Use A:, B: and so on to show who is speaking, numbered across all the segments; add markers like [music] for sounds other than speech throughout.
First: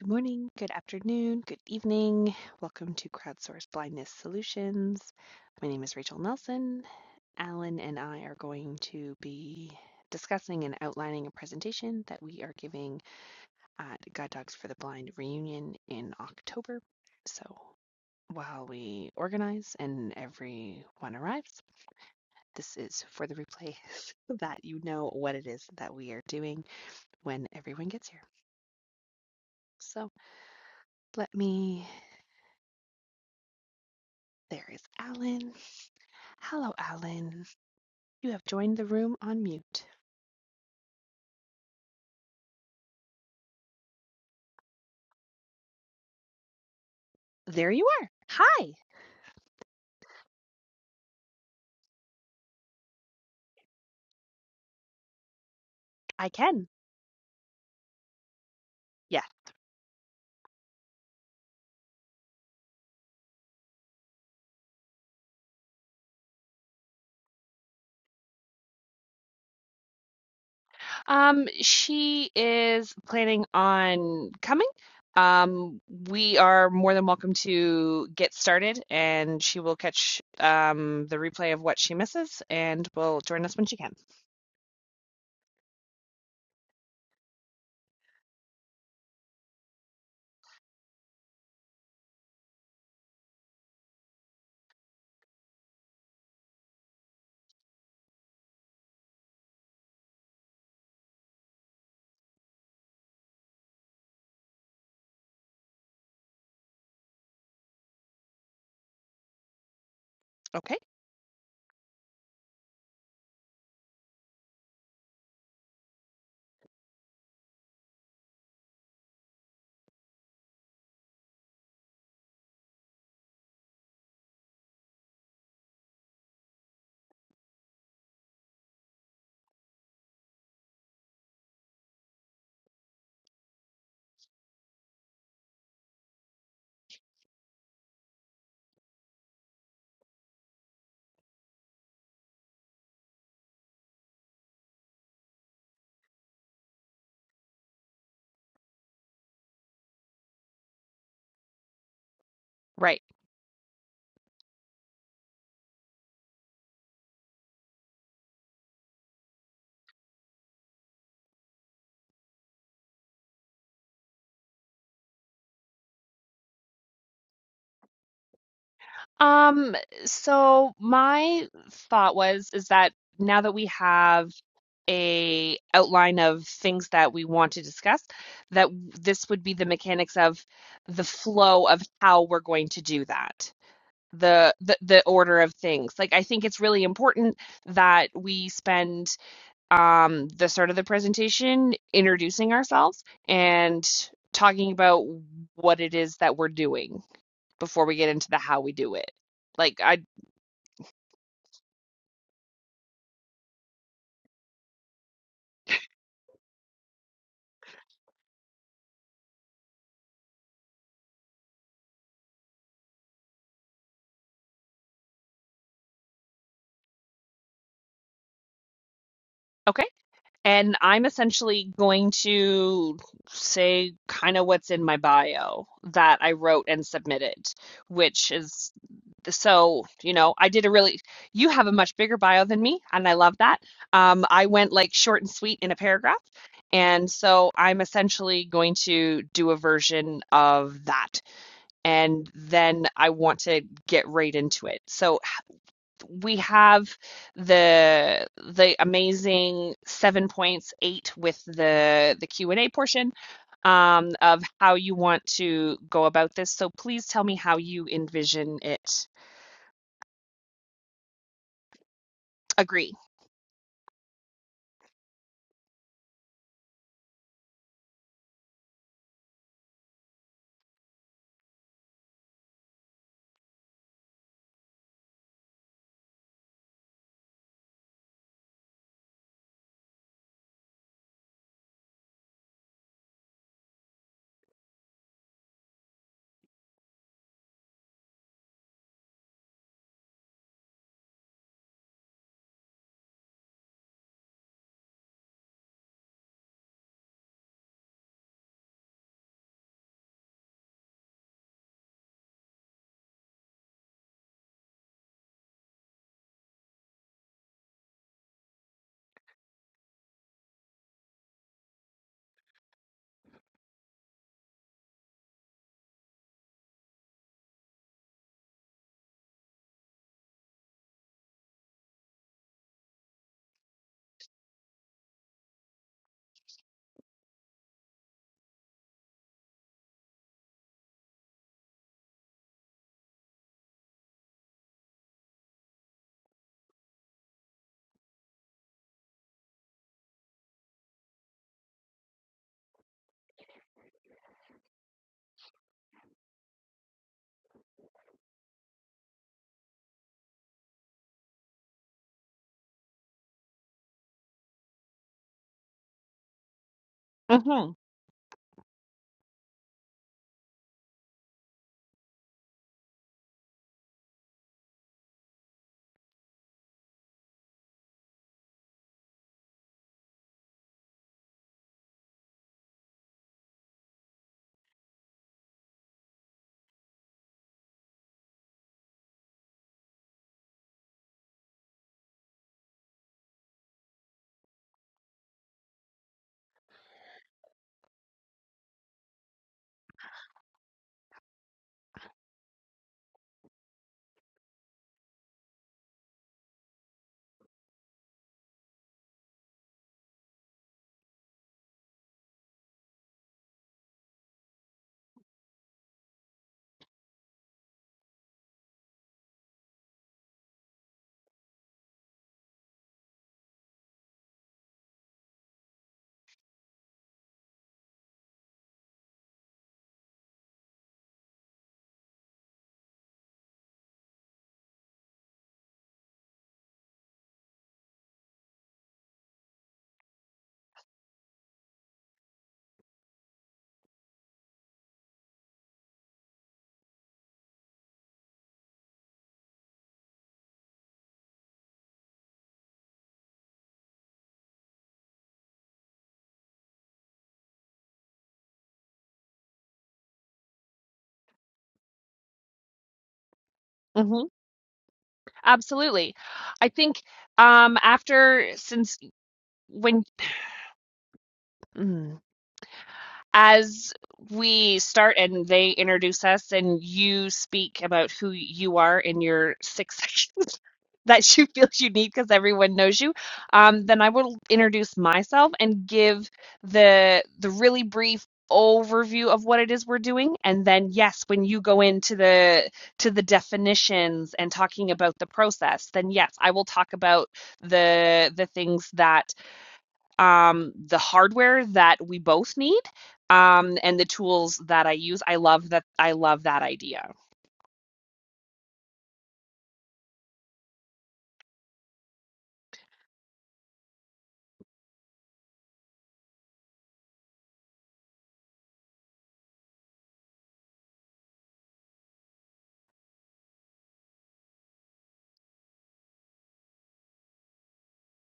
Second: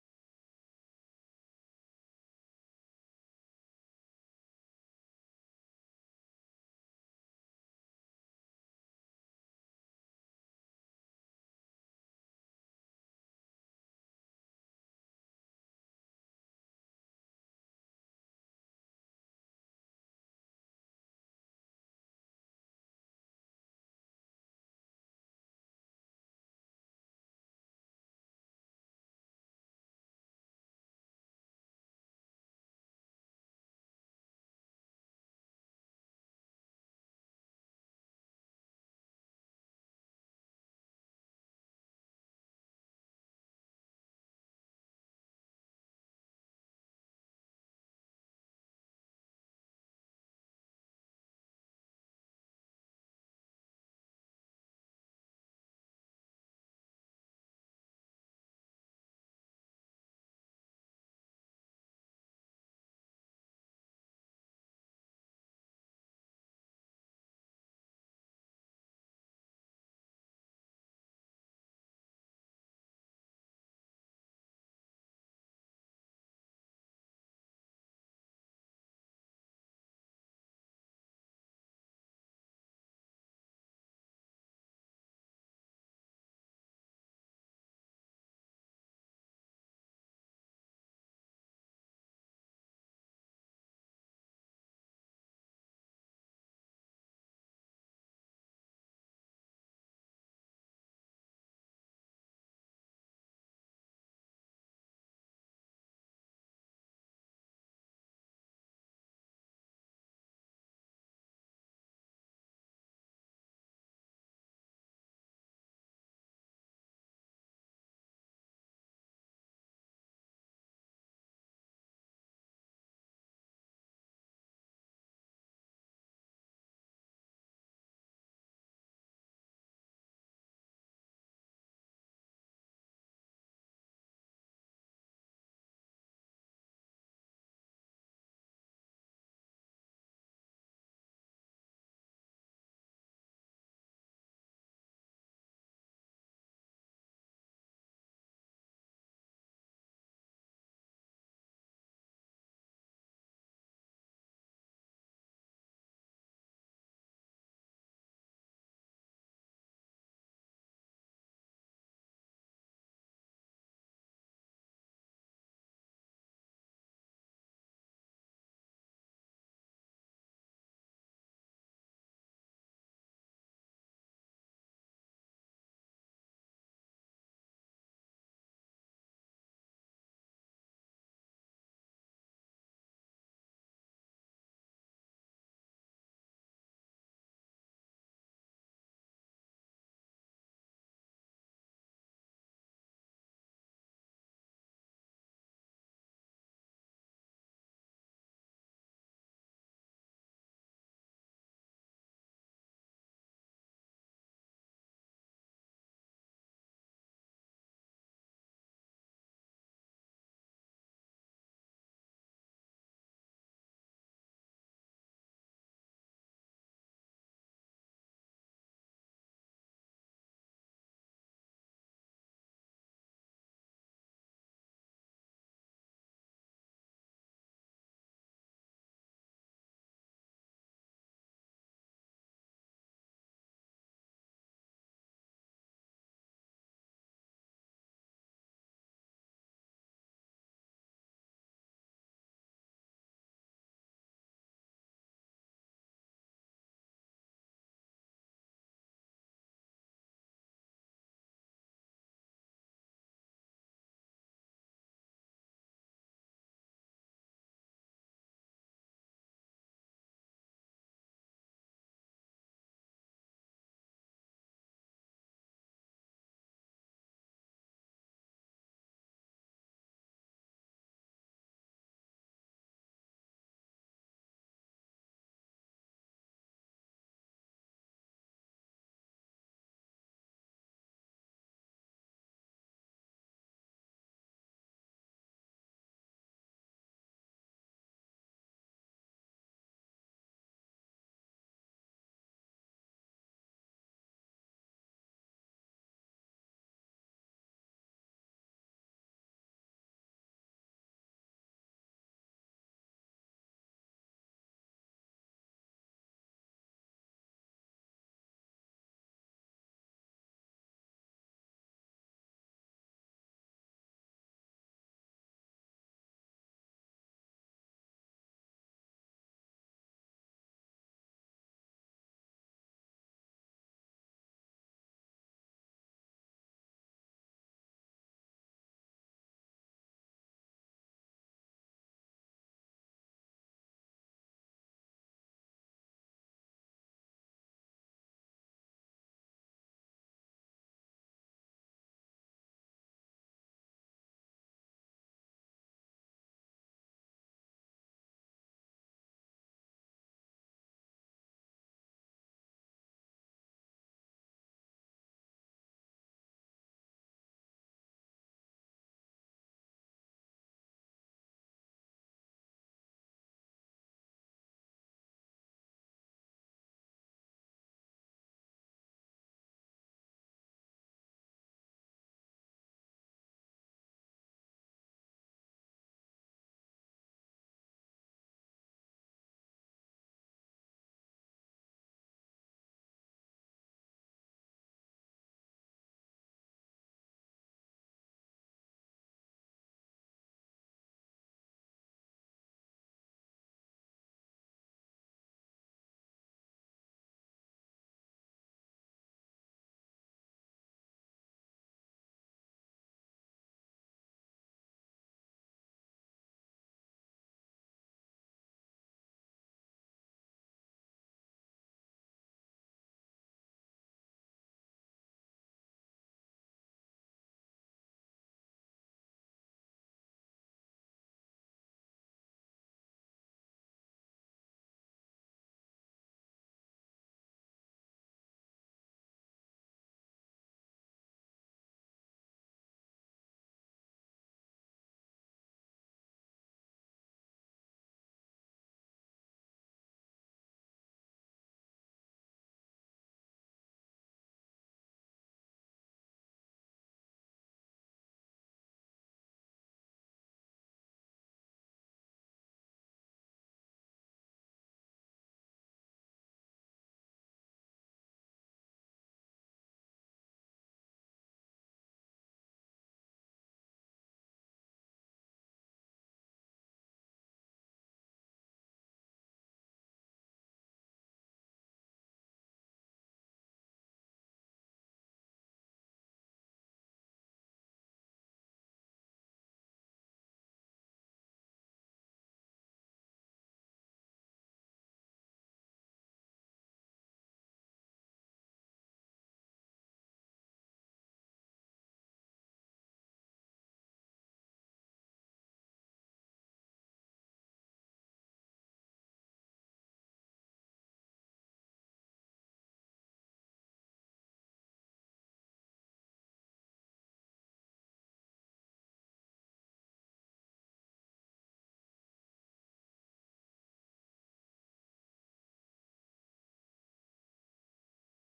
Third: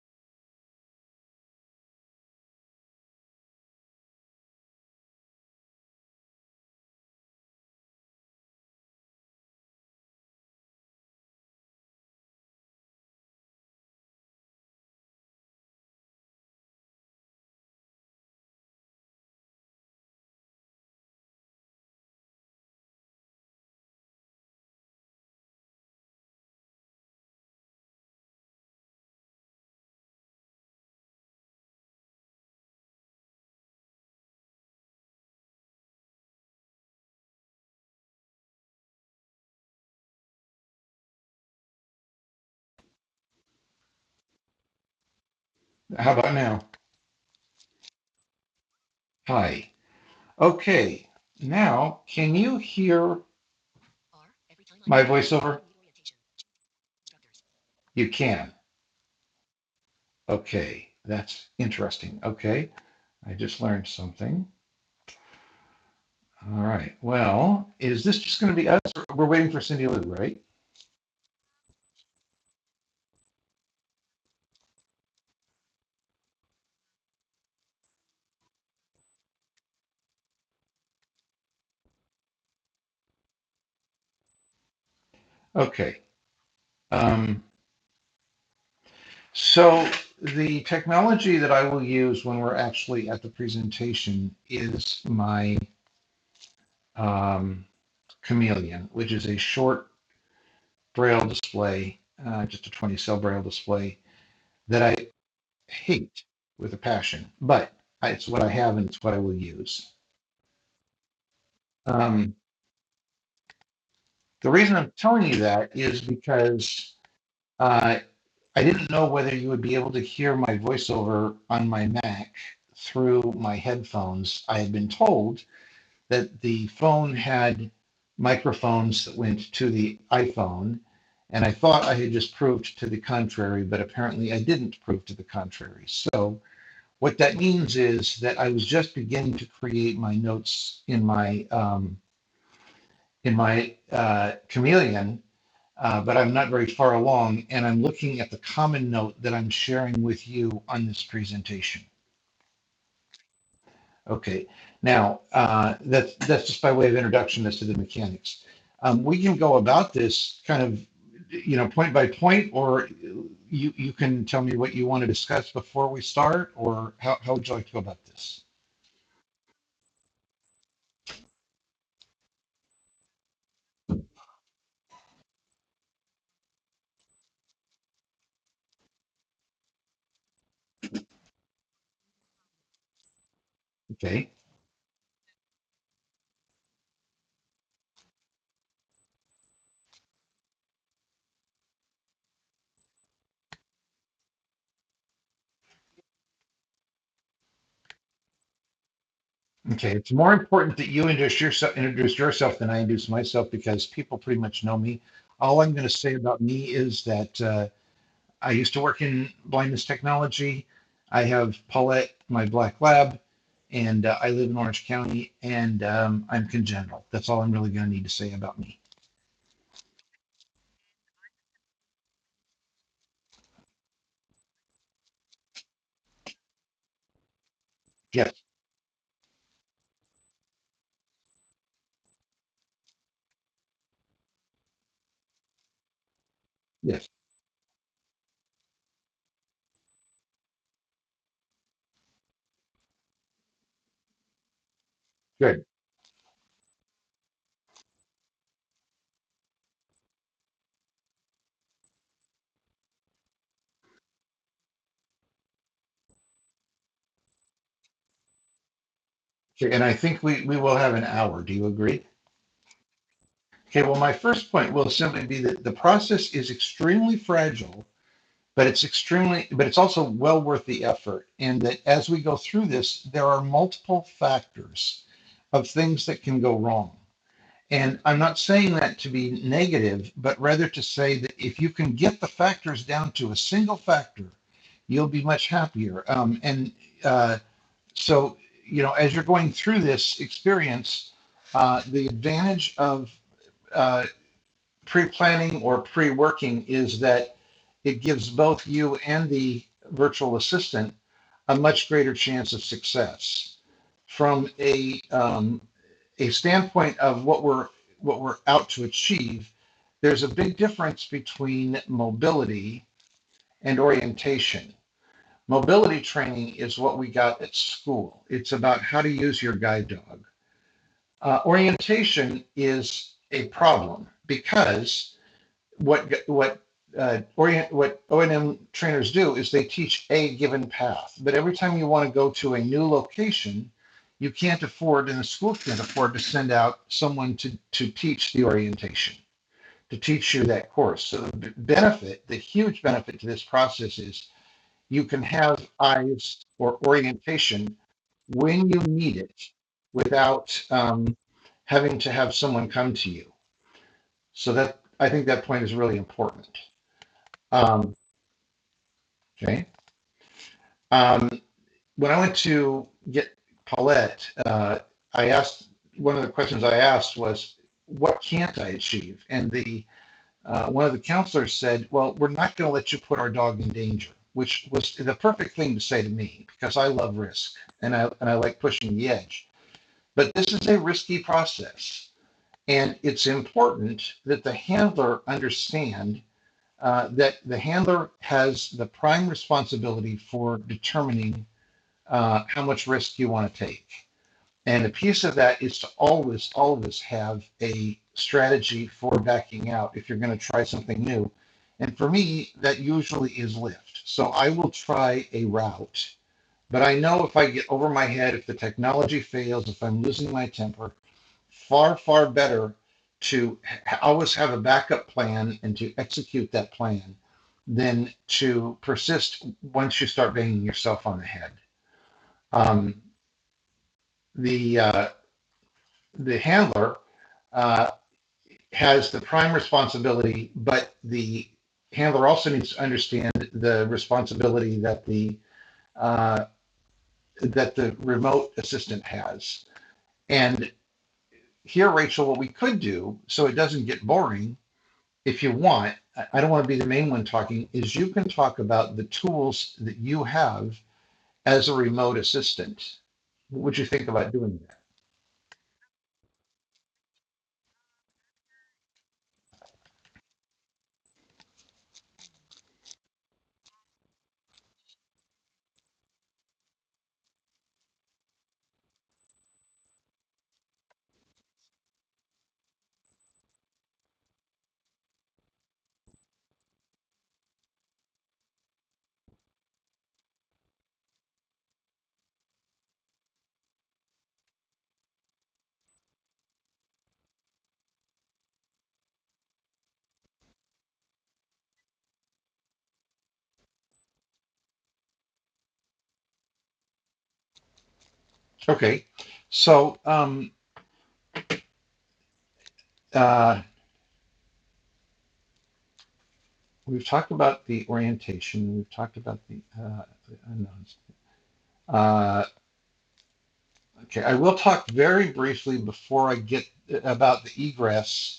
A: Good morning, good afternoon, good evening. Welcome to Crowdsourced Blindness Solutions. My name is Rachel Nelson. Alan and I are going to be discussing and outlining a presentation that we are giving at Guide Dogs for the Blind reunion in October. So while we organize and everyone arrives, this is for the replay [laughs] so that you know what it is that we are doing when everyone gets here. So let me, there is Alan. Hello, Alan. You have joined the room on mute.
B: How about now?
A: There you are. Hi.
B: Hi. Okay. Now, can you hear my voiceover?
A: I can.
B: You can.
A: Yeah.
B: Okay. That's interesting. Okay. I just learned something. All right. Well, is this just going to be us? We're waiting for Cindy Lou, right?
A: Um, she is planning on coming. Um, we are more than welcome to get started, and she will catch um the replay of what she misses and will join us when she can.
B: Okay. Um, so the technology that I will use when we're actually at the presentation is my um, Chameleon, which is a short braille display, uh, just a 20 cell braille display that I hate with a passion, but it's what I have and it's what I will use.
A: Okay?
B: Um, the reason I'm telling you that is because uh, I didn't know whether you would be able to hear my voiceover on my Mac through my headphones. I had been told that the phone had microphones that went to the iPhone. And I thought I had just proved to the contrary, but apparently I didn't prove to the contrary. So what that means is that I was just beginning to create my notes in my um, in my uh, Chameleon, uh, but I'm not very far along, and I'm looking at the common note that I'm sharing with you on this presentation.
A: Right.
B: Okay, now, uh, that's, that's just by way of introduction as to the mechanics. Um, we can go about this kind of, you know, point by point, or you, you can tell me what you want to discuss before we start, or how, how would you like to go about this?
A: Um, so my thought was is that now that we have a outline of things that we want to discuss that this would be the mechanics of the flow of how we're going to do that
B: Okay,
A: the, the the order of things like i think it's really important that we spend um the start of the presentation introducing ourselves and talking about what it is that we're doing before we get into the how we do it like
B: okay,
A: i
B: it's more important that you introduce yourself, introduce yourself than I introduce myself, because people pretty much know me. All I'm going to say about me is that, uh, I used to work in blindness technology. I have Paulette, my black lab, and uh, I live in Orange County, and um, I'm congenital. That's all I'm really going to need to say about me.
A: okay And I'm essentially going to say kind of what's in my bio that I wrote and submitted, which
B: Yes,
A: is so, you know, I did a really, you have a much bigger bio than me, and I love that. Um, I went like short and sweet in a paragraph.
B: yes,
A: And so I'm essentially going to do a version of that. And then I want to get right into it. So,
B: good.
A: we have the the amazing seven points eight with the the Q and A portion um, of how you want to go about this. So please tell me how you envision it.
B: Okay, and I think we, we will have an hour. Do you agree?
A: Agree.
B: Okay, well, my first point will simply be that the process is extremely fragile, but it's extremely, but it's also well worth the effort. And that as we go through this, there are multiple factors of things that can go wrong. And I'm not saying that to be negative, but rather to say that if you can get the factors down to a single factor, you'll be much happier. Um, and uh, so, you know, as you're going through this experience, uh, the advantage of uh, pre-planning or pre-working is that it gives both you and the virtual assistant a much greater chance of success from a um, a standpoint of what we're what we're out to achieve there's a big difference between mobility and orientation mobility training is what we got at school it's about how to use your guide dog uh, orientation is a problem because what what uh, orient what O and M trainers do is they teach a given path, but every time you want to go to a new location, you can't afford, and the school can't afford to send out someone to to teach the orientation to teach you that course. So the benefit, the huge benefit to this process is you can have eyes or orientation when you need it without um, having to have someone come to you. So that I think that point is really important.
A: hmm
B: Um, okay. Um, when I went to get Paulette, uh, I asked one of the questions I asked was, "What can't I achieve?" And the uh, one of the counselors said, "Well, we're not going to let you put our dog in danger," which was the perfect thing to say to me because I love risk and I and I like pushing the edge. But this is a risky process, and it's important that the handler understand uh, that the handler has the prime responsibility for determining uh, how much risk you want to take. And a piece of that is to always, always have a strategy for backing out if you're going to try something new. And for me, that usually is Lyft. So I will try a route, but I know if I get over my head, if the technology fails, if I'm losing my temper, far, far better to always have a backup plan and to execute that plan than to persist once you start banging yourself on the head. Um, the uh, the handler uh, has the prime responsibility, but the handler also needs to understand the responsibility that the uh, that the remote assistant has. And here, Rachel, what we could do so it doesn't get boring if you want, I don't want to be the main one talking, is you can talk about the tools that you have as a remote assistant. What would you think
A: hmm
B: about doing
A: Absolutely. I think um, after since when mm, as we start and they introduce us and you speak about who you are in your six [laughs] sections that you feel you need because everyone knows you um, then i will introduce myself and give the the really brief overview of what it is we're doing and then yes when you go into the to the definitions and talking about the process then yes i will talk about the the things that um, the hardware that we both need um, and the tools that I use. I love that. I love that idea.
B: that? Okay. So um, uh, we've talked about the orientation. We've talked about the uh, unknowns. Uh, okay. I will talk very briefly before I get uh, about the egress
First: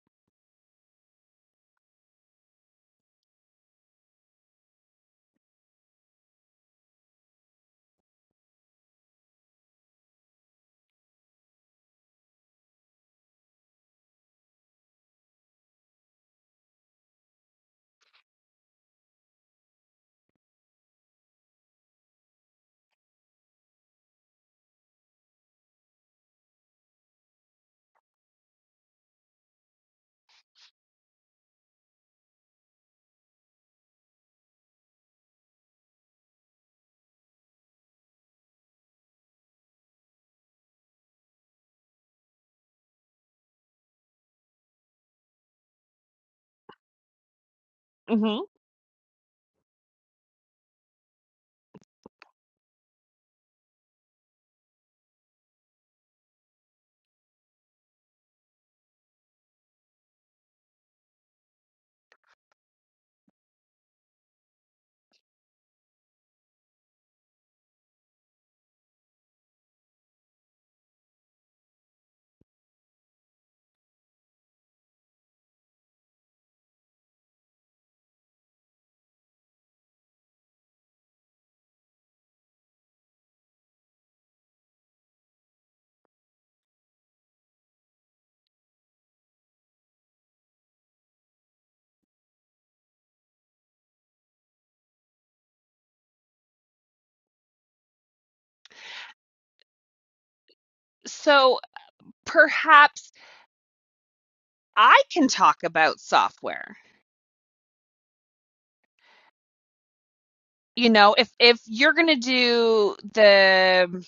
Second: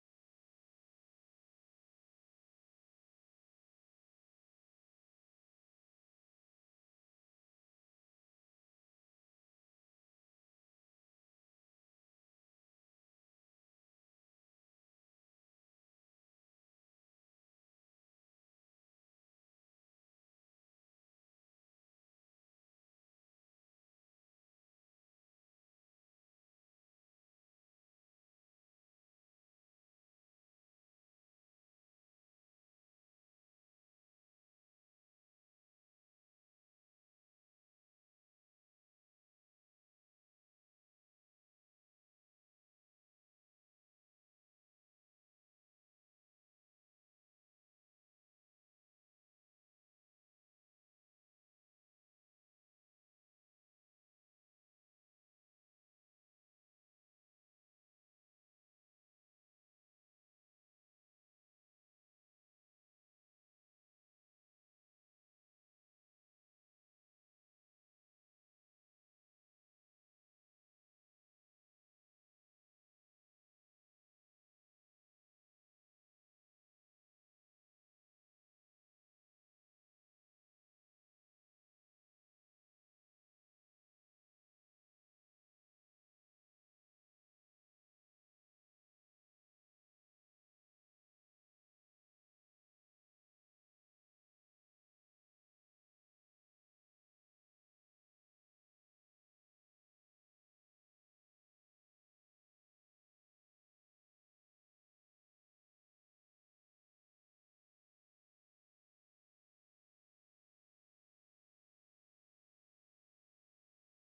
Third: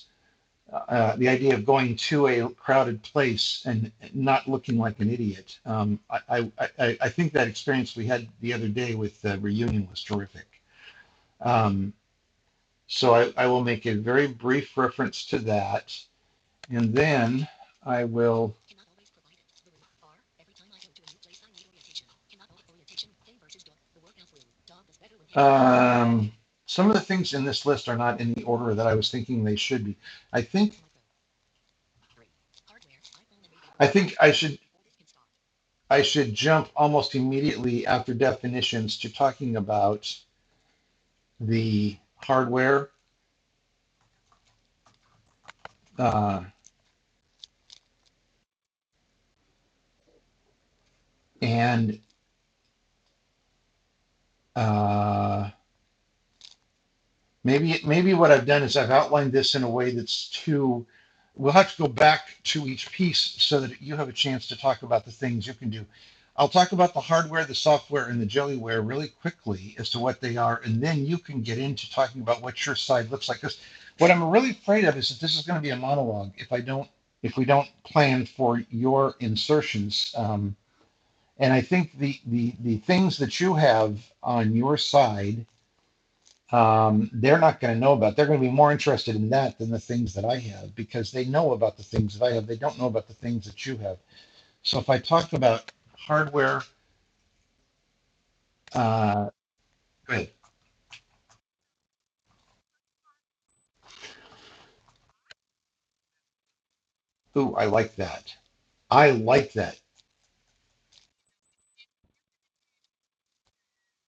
B: uh, the idea of going to a crowded place and not looking like an idiot. Um, I, I, I, think that experience we had the other day with the reunion was terrific. Um, so I, I will make a very brief reference to that, and then I will. Um, some of the things in this list are not in the order that I was thinking they should be. I think I think I should I should jump almost immediately after definitions to talking about the hardware uh,
A: hmm
B: and uh, Maybe, maybe what I've done is I've outlined this in a way that's too, we'll have to go back to each piece so that you have a chance to talk about the things you can do. I'll talk about the hardware, the software, and the jellyware really quickly as to what they are, and then you can get into talking about what your side looks like. Because what I'm really afraid of is that this is going to be a monologue if I don't, if we don't plan for your insertions. Um, and I think the, the the things that you have on your side um, they're not going to know about. They're going to be more interested in that than the things that I have because they know about the things that I have. They don't know about the things that you have. So if I talk about hardware, uh, good.
A: So perhaps I can talk about software.
B: Ooh, I like that. I like that.
A: You know, if if you're going to do the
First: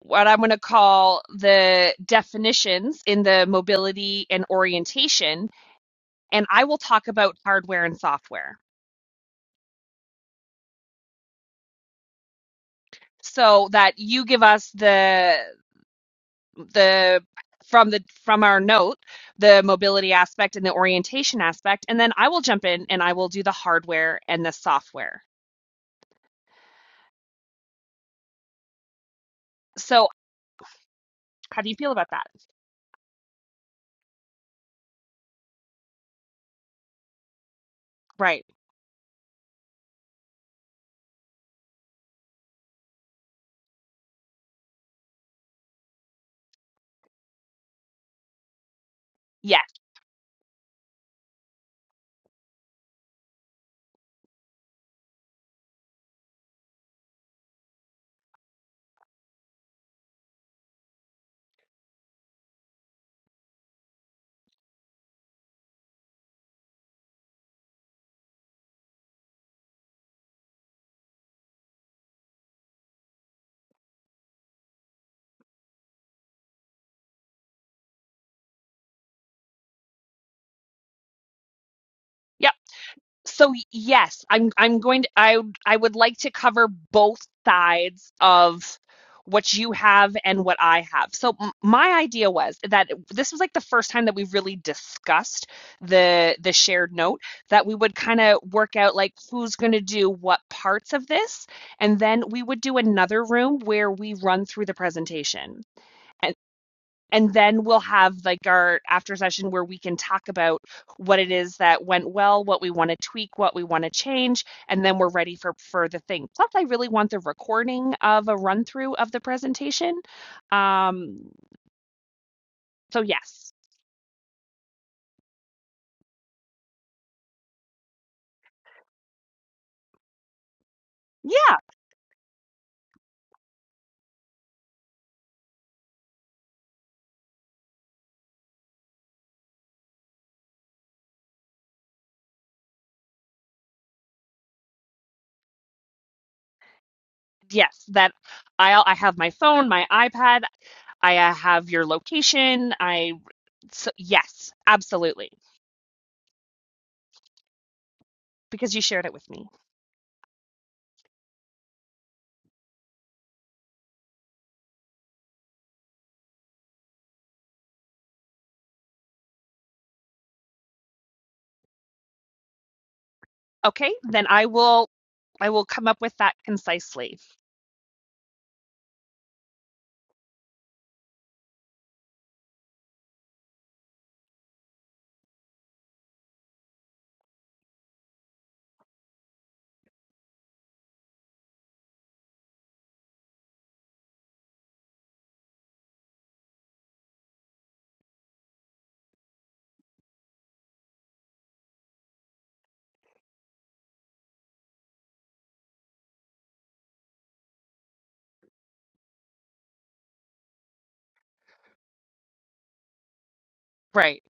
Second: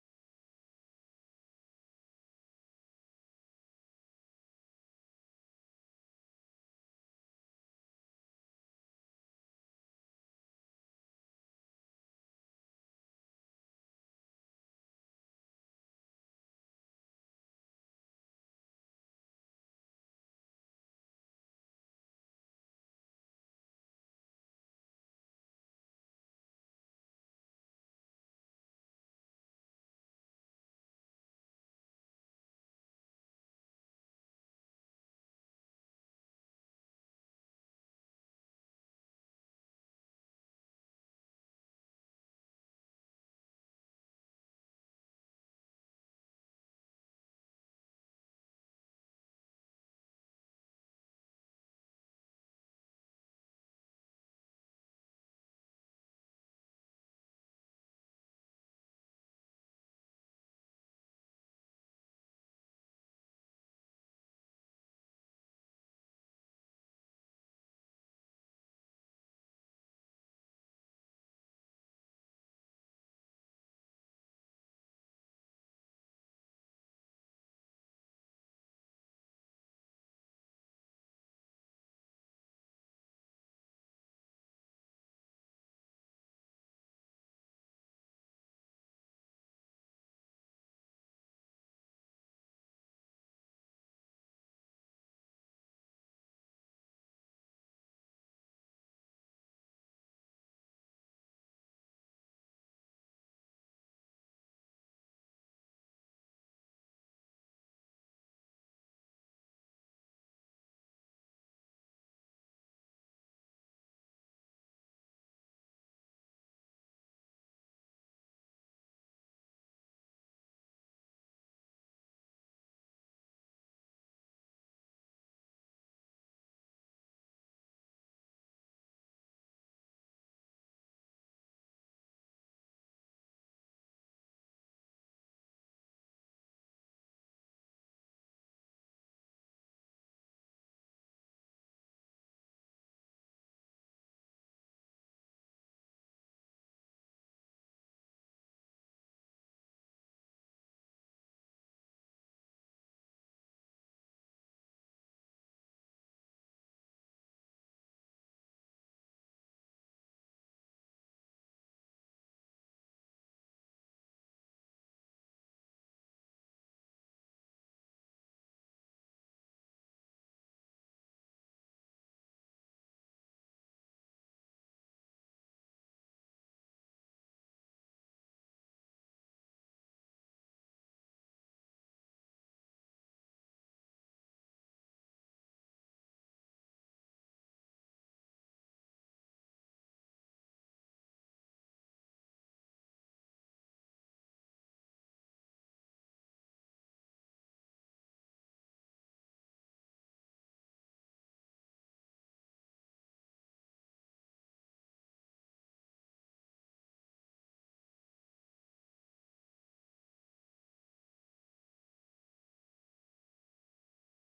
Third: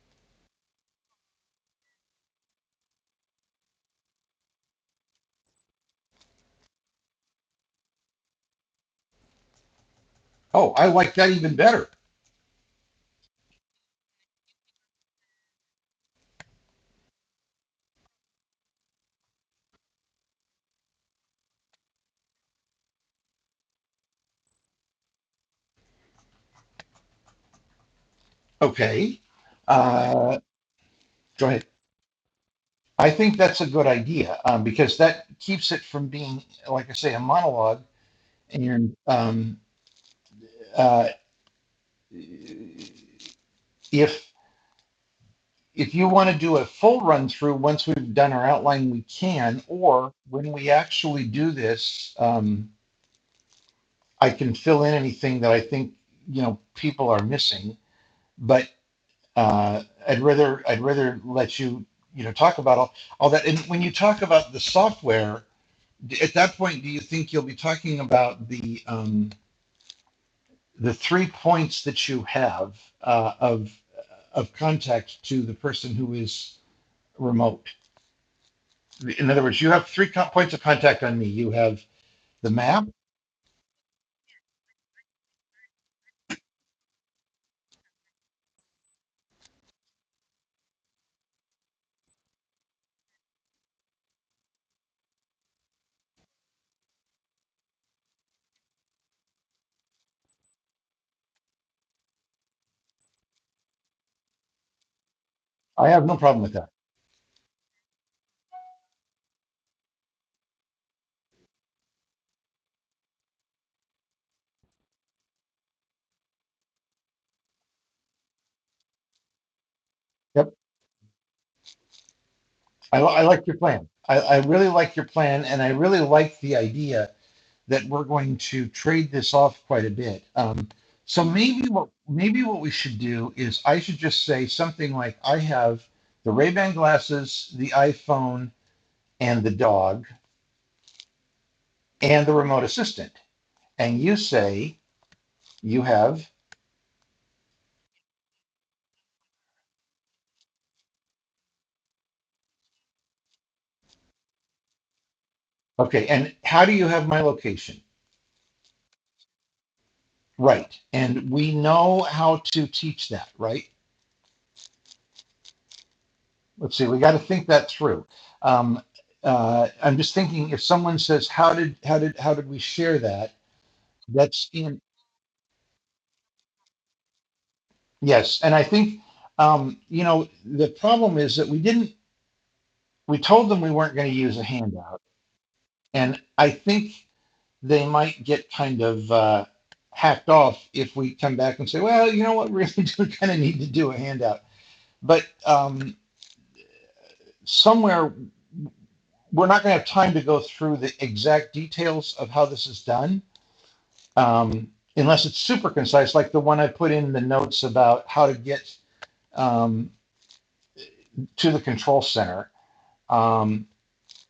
A: what I'm going to call the definitions in the mobility and orientation, and I will talk about hardware and software
B: Oh, I like that even better.
A: so that you give us the the from the from our note the mobility aspect and the orientation aspect and then I will jump in and I will do the hardware and the software.
B: Okay.
A: So
B: Uh, go
A: how
B: ahead.
A: do you feel about that?
B: I think that's a good idea um, because that keeps it from being, like I say, a monologue.
A: Right.
B: And um, uh, if if you want to do a full run through once we've done our outline, we can.
A: Yes.
B: Or when we actually do this, um, I can fill in anything that I think you know people are missing. But uh, I'd rather I'd rather let you you know talk about all, all that. And when you talk about the software, at that point, do you think you'll be talking about the um, the three points that you have uh, of of contact to the person who is remote? In other words, you have three co- points of contact on me. You have the
A: Yep.
B: map.
A: So yes, I'm I'm going to I I would like to cover both sides of what you have and what I have. So m my idea was that this was like the first time that we really discussed the the shared note that we would kind of work out like who's going to do what parts of this and then we would do another room where we run through the presentation.
B: I have no
A: And
B: problem with that.
A: and then we'll have like our after session where we can talk about what it is that went well, what we want to tweak, what we want to change, and then we're ready for for the thing. Plus, I really want the recording of a run through of the presentation.
B: Yep.
A: Um,
B: I,
A: so
B: I like
A: yes,
B: your plan. I, I really like your plan, and I really like the idea that we're going to trade this off quite a bit. Um, so
A: yeah,
B: maybe what maybe what we should do is I should just say something like I have the Ray Ban glasses, the iPhone, and the dog, and the remote assistant. And you say you have
A: yes, that I I have my phone, my iPad, I uh, have your location. I so, yes, absolutely,
B: okay. And how do you have my location?
A: because you shared it with me.
B: Right. And we know how to teach that, right? Let's see, we got to think that through. Um, uh, I'm just thinking if someone says, how did, how did, how did we share that?
A: Okay, then I
B: That's in,
A: will I will come up with that concisely.
B: yes. And I think, um, you know, the problem is that we didn't, we told them we weren't going to use a handout. And I think they might get kind of, uh, hacked off if we come back and say, well, you know what, [laughs] we really do kind of need to do a handout. But, um, somewhere we're not going to have time to go through the exact details of how this is done um, unless it's super concise, like the one I put in the notes about how to get um, to the control center. Um,
A: Right.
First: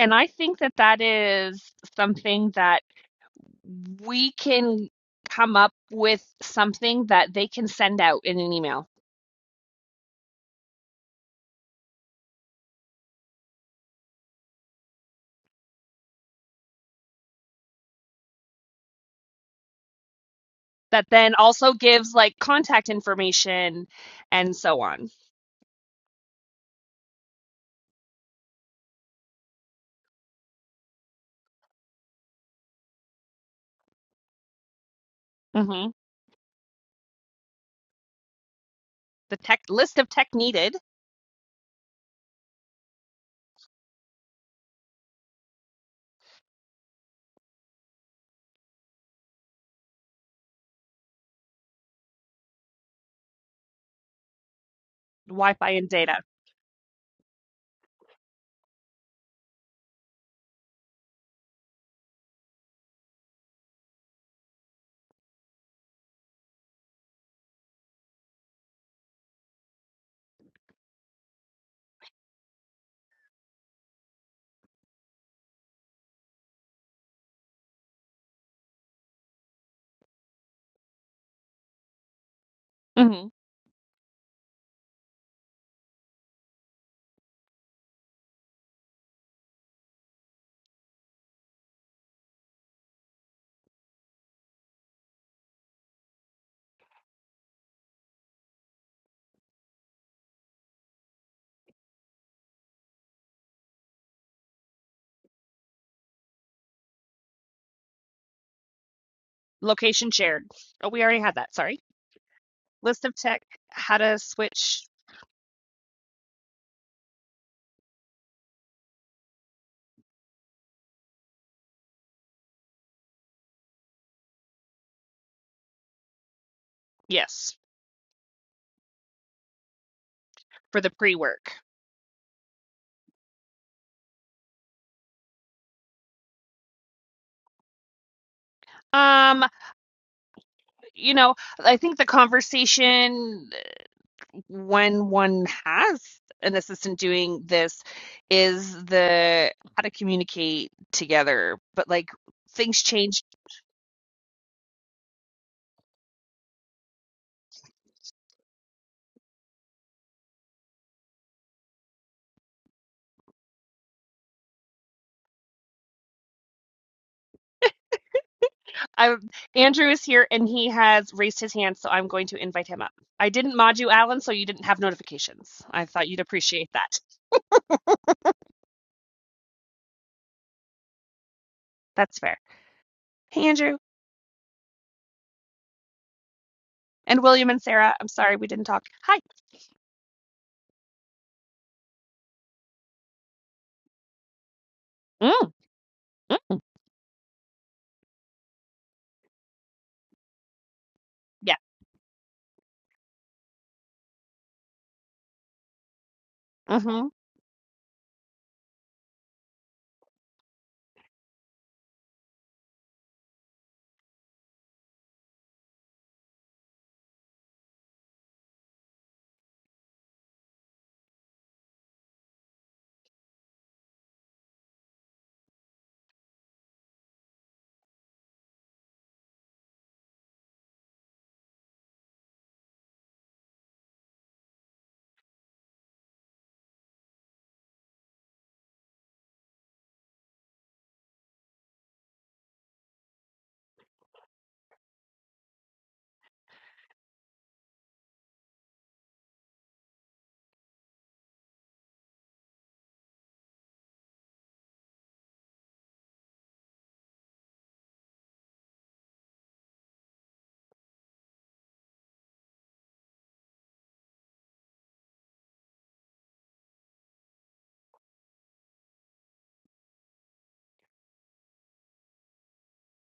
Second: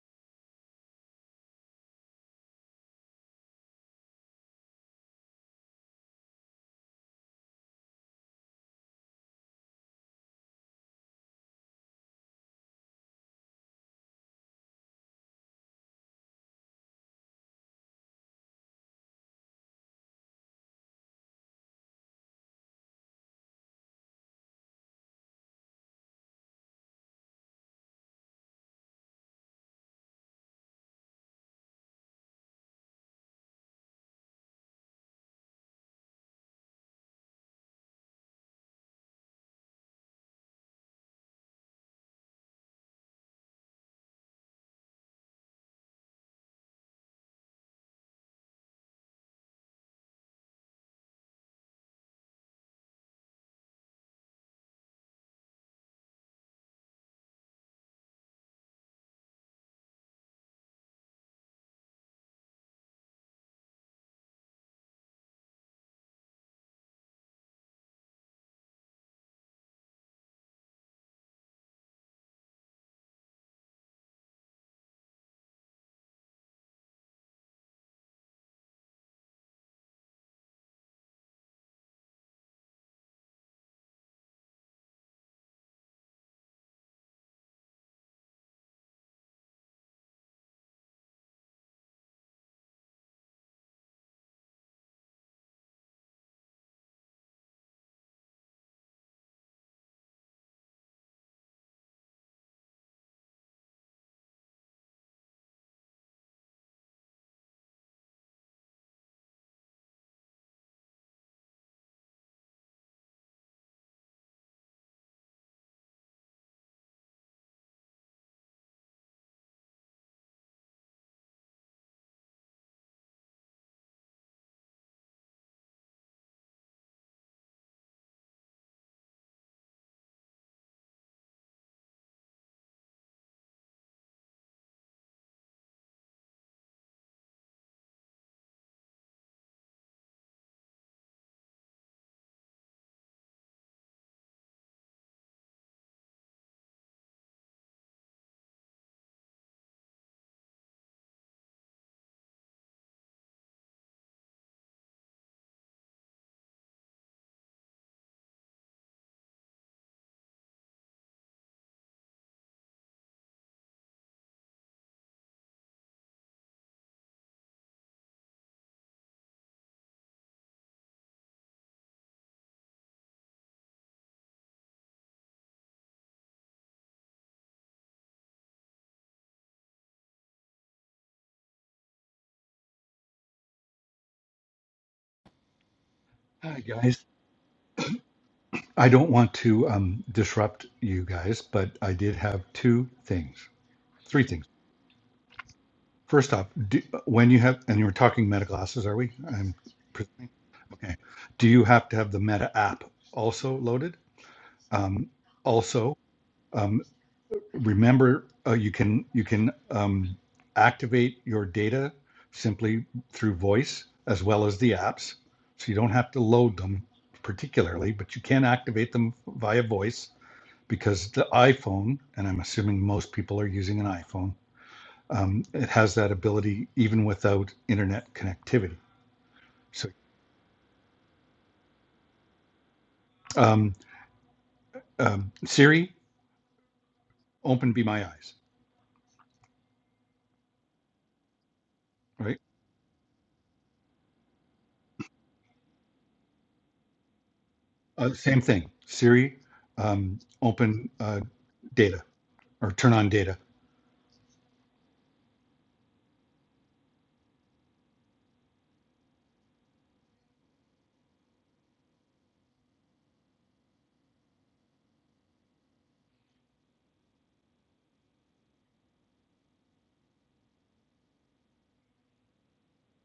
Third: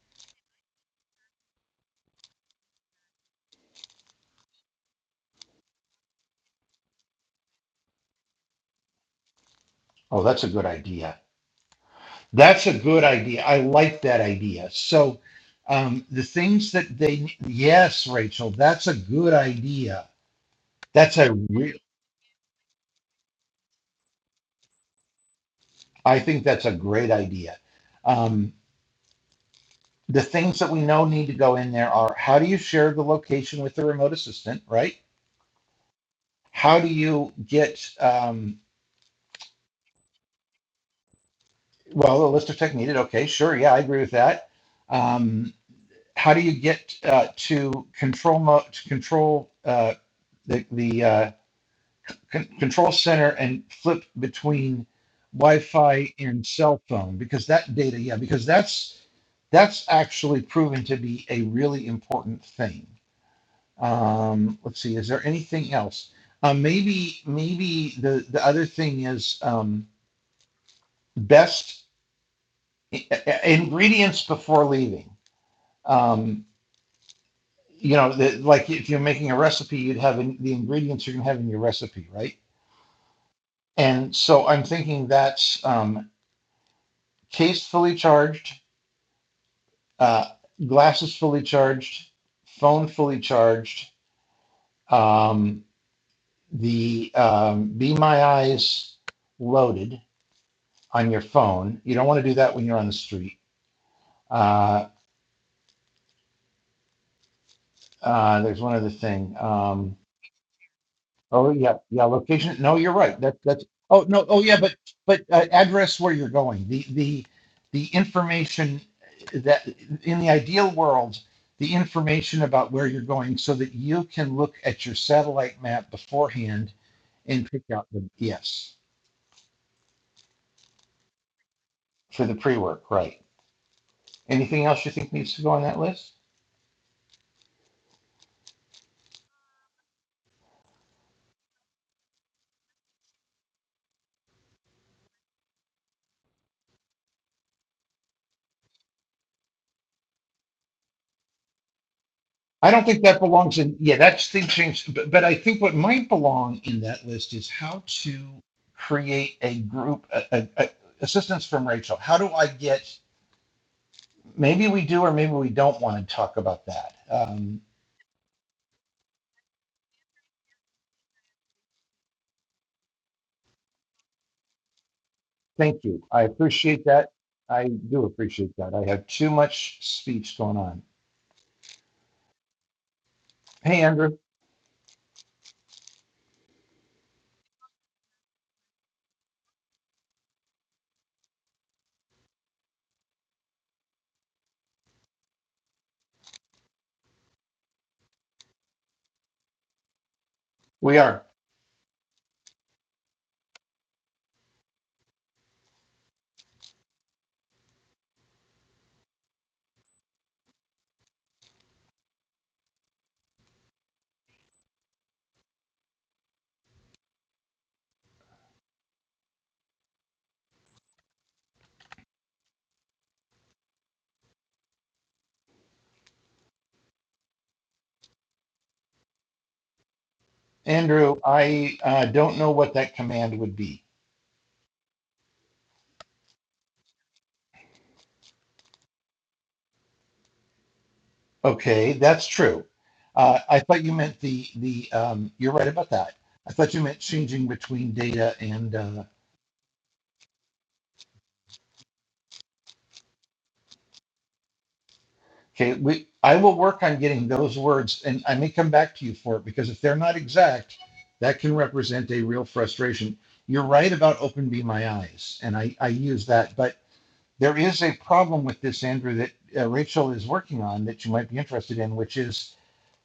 A: And I think that that is something that we can come up with something that they can send out in an email
B: oh, that's a good idea. That's a good idea. I like that idea. So um, the things that they, yes, Rachel, that's a good idea.
A: that
B: That's
A: then
B: a
A: also
B: real,
A: gives like contact information and so on.
B: I think that's a great idea. Um, The things that we know need to go in there are how do you share the location with the remote assistant, right?
A: hmm
B: How do you get, um,
A: The tech list of tech needed.
B: well, the list of tech needed. Okay, sure. Yeah, I agree with that. Um, how do you get uh, to control mo- to control uh, the, the uh, con- control center and flip between
A: Wi-Fi and
B: Wi-Fi
A: data.
B: and cell phone because that data, yeah, because that's that's actually proven to be a really important thing. Um, let's see, is there anything else? Um, maybe, maybe the, the other thing is um, best ingredients before leaving. Um, you know, the, like if you're making a recipe, you'd have in, the ingredients you're going to have in your recipe, right?
A: hmm
B: And so I'm thinking that's um, case fully charged, uh, glasses fully charged, phone fully charged, um, the um, Be My Eyes loaded on your phone. You don't want to do that when you're on the street. Uh, uh, there's one other thing. Um,
A: Location shared. Oh, we already had
B: oh
A: that.
B: yeah,
A: Sorry.
B: yeah. Location. No, you're
A: List of
B: right. That
A: tech,
B: that's.
A: how
B: Oh
A: to
B: no. Oh yeah, but
A: switch.
B: but uh, address where you're going. The the the information that in the ideal world, the information about where you're going, so that you can look at your satellite map beforehand and
A: Yes,
B: pick out the yes
A: for the pre-work.
B: for the pre work. Right. Anything else you think needs to go on that list?
A: Um, you know, I think the conversation uh, when one has an assistant doing this is the how to communicate together, but like
B: I
A: things
B: don't think that
A: change.
B: belongs in, yeah, that's thing changed. But, but I think what might belong in that list is how to create a group, a, a, a- assistance from Rachel. How do I get, maybe we do or maybe we don't want to talk about that. Um,
A: I, Andrew is here and he has raised his hand, so I'm going to invite him up. I didn't mod you, Alan, so you didn't have notifications.
B: thank
A: I
B: you.
A: thought you'd
B: I
A: appreciate
B: appreciate
A: that.
B: that. I do appreciate that. I have too much speech going on.
A: That's fair. Hey, Andrew
B: Hey, Andrew,
C: Hi, guys.
A: and William and Sarah. I'm sorry we didn't talk.
C: I don't
A: Hi.
C: want to um, disrupt you guys, but I did have two things, three things.
A: Mm,
C: First off, do, when you have, and you were talking meta glasses, are we? I'm presuming. Okay.
B: we are.
C: Do
A: yeah.
C: you have to have the meta app also loaded? Um, also, um,
A: hmm
C: remember uh, you can you can um, activate your data simply through voice as well as the apps, so you don't have to load them particularly, but you can activate them via voice because the iPhone, and I'm assuming most people are using an iPhone, um, it has that ability even without internet connectivity. So
B: Andrew, I uh, don't know what that command would
C: um,
B: be.
C: um, Siri, open Be My Eyes,
B: Okay, that's
C: right?
B: true. Uh, I thought you meant the the. Um, you're right about that. I thought you meant changing between
C: Uh,
B: data
C: same thing.
B: and. Uh,
C: Siri, um, open uh, data or turn on data
B: okay, we. I will work on getting those words, and I may come back to you for it because if they're not exact, that can represent a real frustration. You're right about open be my eyes, and I I use that, but there is a problem with this, Andrew, that uh, Rachel is working on that you might be interested in, which is